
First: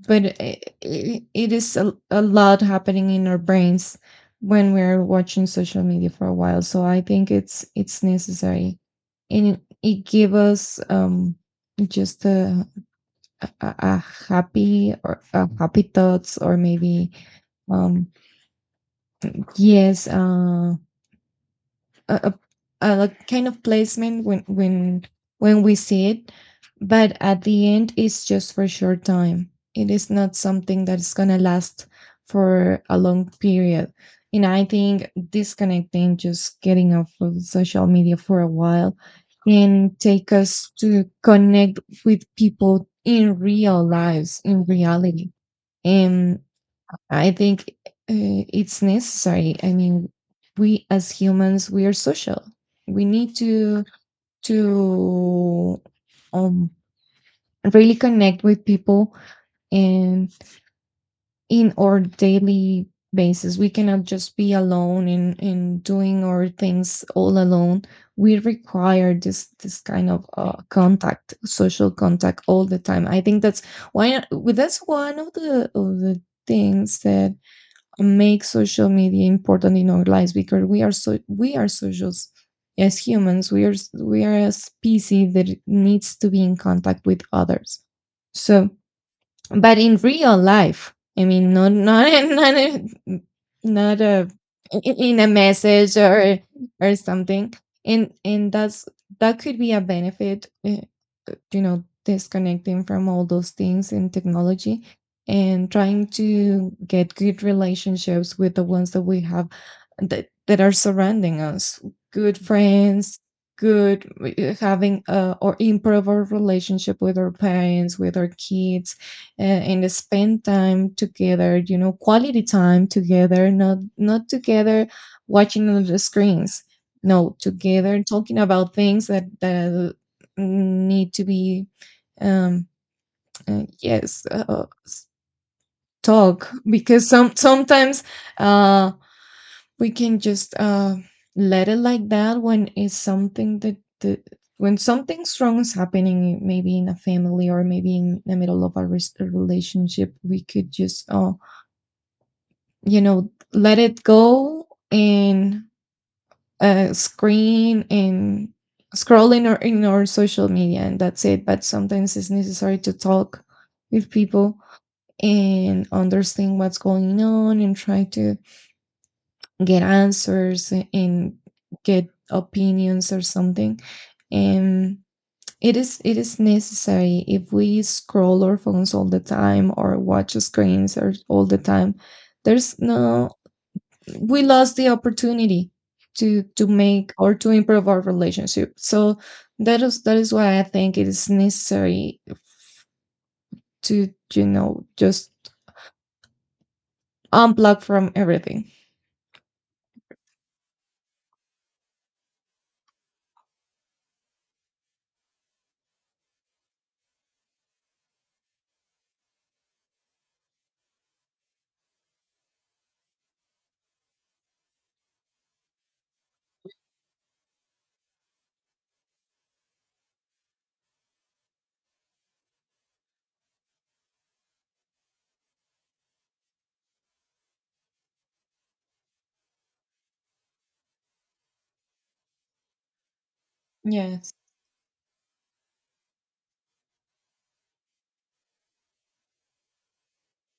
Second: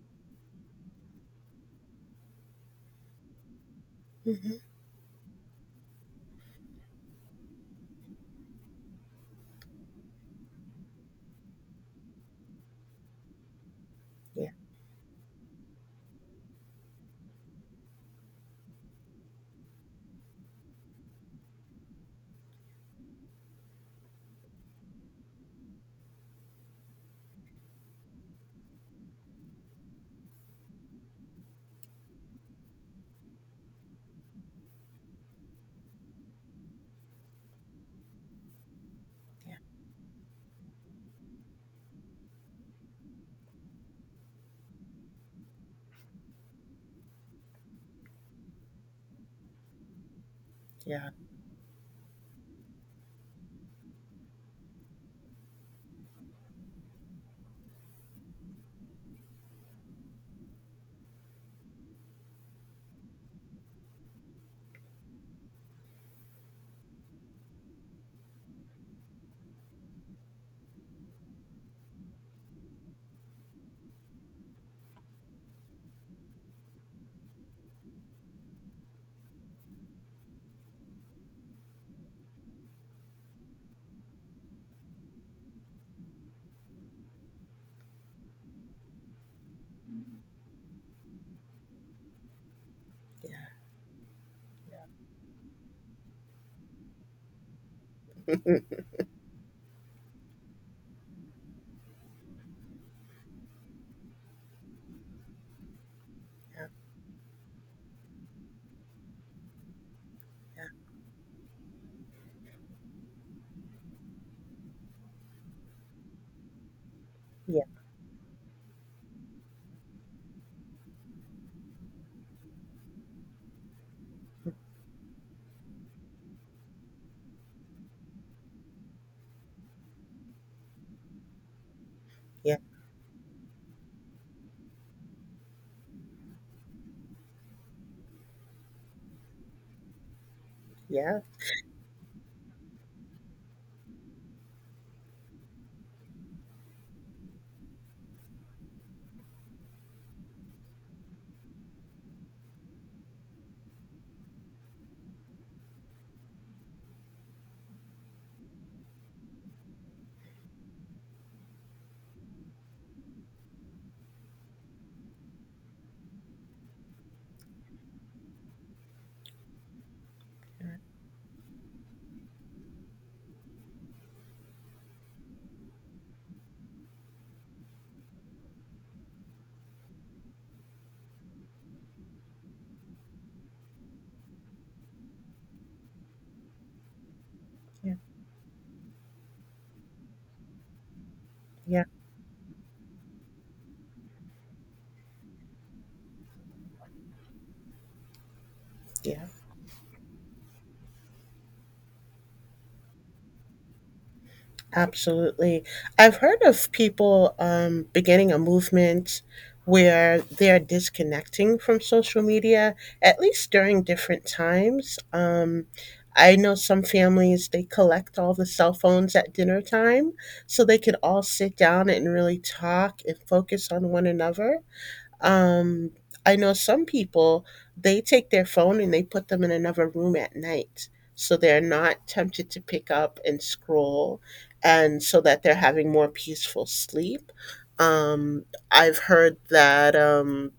[SPEAKER 1] but it is a lot happening in our brains
[SPEAKER 2] Mm-hmm.
[SPEAKER 1] when we're watching social media for a while. So I think it's necessary. And it gives us, um, just a
[SPEAKER 2] Yeah,
[SPEAKER 1] happy, or a happy thoughts, or maybe, um, yes, a, a kind of placement, when when we see it. But at the end, it's just for short time. It is not something that is going to last for a long period. And I think disconnecting, just getting off of social media for a while,
[SPEAKER 2] yeah,
[SPEAKER 1] can take us to connect with people in real lives, in reality. And I think, it's necessary. I mean, we
[SPEAKER 2] yeah,
[SPEAKER 1] as humans, we are social. We need to um, really connect with people, and in our daily basis, we cannot just be alone and doing our things all alone. We require this kind of contact, social contact, all the time. I think that's why. With That's one of the things that make social media important in our lives because we are socials as humans we are a species that needs to be in contact with others, so but in real life, I mean, not not a,
[SPEAKER 2] yeah.
[SPEAKER 1] not a I- in a message or something, and and
[SPEAKER 2] Mhm.
[SPEAKER 1] that's that could be a benefit uh, disconnecting from all those things in technology and trying
[SPEAKER 2] Yeah,
[SPEAKER 1] to get good relationships with the ones that we have, that
[SPEAKER 2] yeah,
[SPEAKER 1] are surrounding us. Good friends, good, having, or improve our relationship with our
[SPEAKER 2] yeah,
[SPEAKER 1] parents, with our kids, and spend time together, quality time together, not together watching on the screens. No, together talking about things that need to be,
[SPEAKER 2] yeah, yeah,
[SPEAKER 1] um, yes, talk, because sometimes uh, we can just, let it like that. When it's something that the, when something strong is happening maybe in a family or maybe in the middle of a, a relationship, we could just, you know, let it go and, screen and scroll in in our social media, and that's it. But sometimes it's necessary to talk with people and understand what's going on and try to get answers and get opinions or something. And it is necessary. If we scroll our phones all the time or watch screens or all the time, there's no, we lost the opportunity to make or to improve
[SPEAKER 2] yeah,
[SPEAKER 1] our relationship. So that is why I think it is
[SPEAKER 2] yeah.
[SPEAKER 1] necessary to, you know, just unplug from everything.
[SPEAKER 2] Yeah. Absolutely. I've heard of people beginning a movement where they're disconnecting from social media, at least during different times. I know some families, they collect all the cell phones at dinner time so they can all sit down and really talk and focus on one another. Um, I know some people, they take their phone and they put them in another room at night, so they're not tempted to pick up and scroll,
[SPEAKER 1] Yes.
[SPEAKER 2] and so that they're having more peaceful sleep. Um, I've heard that,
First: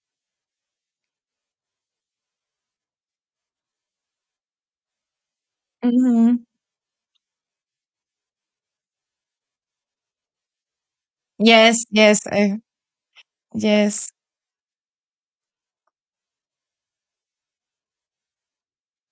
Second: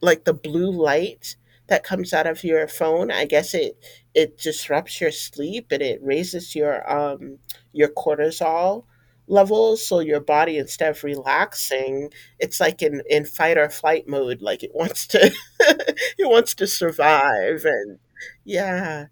[SPEAKER 2] like the blue light that comes out of your phone, I guess it disrupts your sleep and it
[SPEAKER 1] Mhm.
[SPEAKER 2] raises your cortisol levels. So your body, instead of
[SPEAKER 1] Yes,
[SPEAKER 2] relaxing,
[SPEAKER 1] yes, I
[SPEAKER 2] it's like in fight or flight
[SPEAKER 1] yes,
[SPEAKER 2] mode, like it wants to it wants to survive and yeah.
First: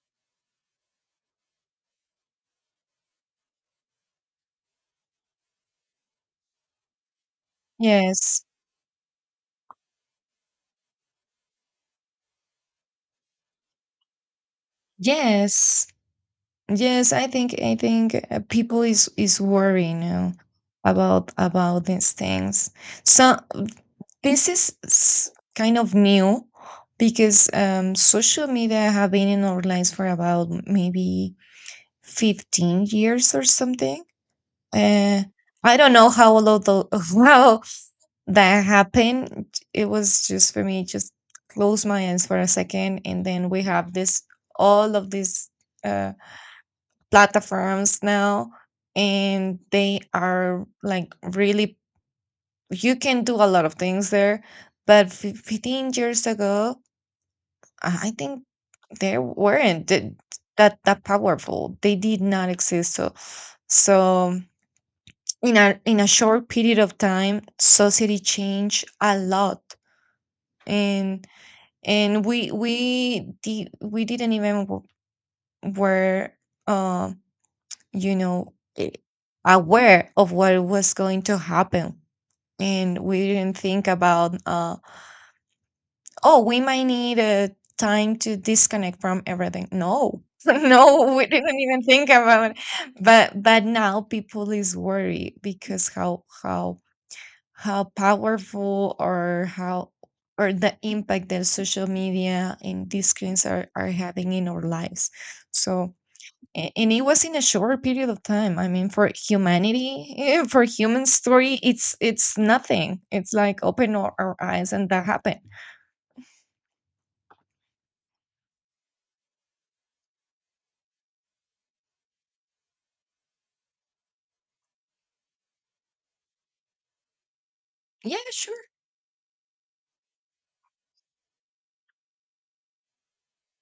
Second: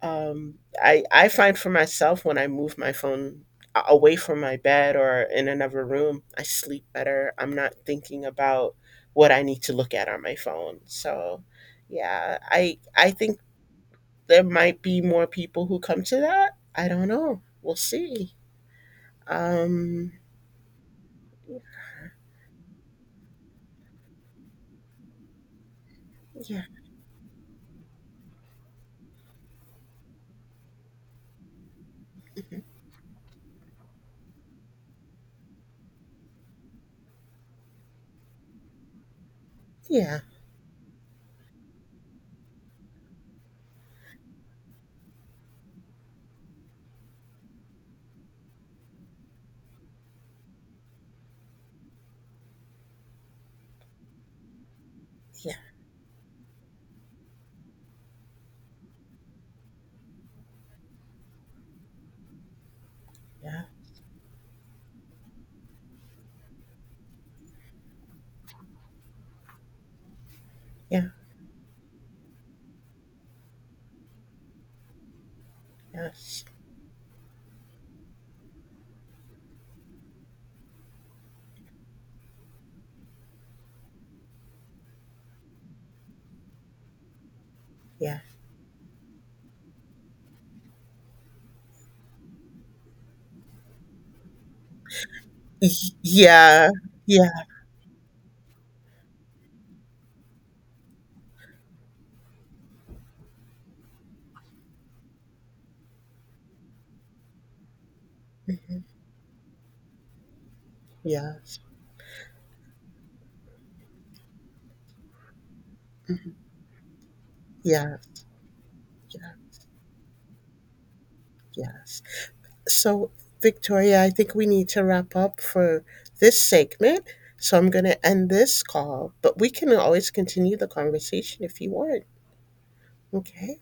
[SPEAKER 2] I find for myself when I move my phone away from my bed or in another room, I sleep better. I'm not thinking
[SPEAKER 1] yes,
[SPEAKER 2] about what I need to look at on my phone. So, yeah, I think there might be more people who
[SPEAKER 1] yes,
[SPEAKER 2] come to that. I don't
[SPEAKER 1] yes. I
[SPEAKER 2] know.
[SPEAKER 1] think
[SPEAKER 2] We'll see.
[SPEAKER 1] people is worrying
[SPEAKER 2] Um,
[SPEAKER 1] now about
[SPEAKER 2] yeah,
[SPEAKER 1] about these things. So this is kind of new,
[SPEAKER 2] yeah,
[SPEAKER 1] because, social media have been in our lives for about maybe 15 years or something. Uh, I don't know how how that happened. It
[SPEAKER 2] yeah,
[SPEAKER 1] was just for me, just close my eyes for a second, and then we have this all of these, uh, platforms now, and they are like really, you can do a lot of things there. But
[SPEAKER 2] yeah,
[SPEAKER 1] 15 years ago, I think they weren't that that powerful. They did not exist. So,
[SPEAKER 2] yeah,
[SPEAKER 1] so in a short period of time, society changed a lot,
[SPEAKER 2] yeah.
[SPEAKER 1] and we didn't even were,
[SPEAKER 2] Yes.
[SPEAKER 1] um, you know, eh, aware of what was going to happen, and we didn't think about, uh, oh, we might need a time
[SPEAKER 2] Yeah.
[SPEAKER 1] to disconnect from everything. No, no, we didn't even think about it. But now people is worried because
[SPEAKER 2] Y-
[SPEAKER 1] how
[SPEAKER 2] yeah.
[SPEAKER 1] how
[SPEAKER 2] Yeah.
[SPEAKER 1] how powerful or how, or the impact that social media and these screens are having in our lives. So, and it was in a short period of time. I
[SPEAKER 2] Mhm.
[SPEAKER 1] mean, for humanity, eh, for human
[SPEAKER 2] Yes.
[SPEAKER 1] story, it's nothing. It's like open our eyes and that happened.
[SPEAKER 2] Mhm. Yeah. Yeah. Yes. So, Victoria, I think we need to wrap up for this segment. So I'm going to
[SPEAKER 1] Yeah,
[SPEAKER 2] end this
[SPEAKER 1] sure.
[SPEAKER 2] call, but we can always continue the conversation if you want. Okay.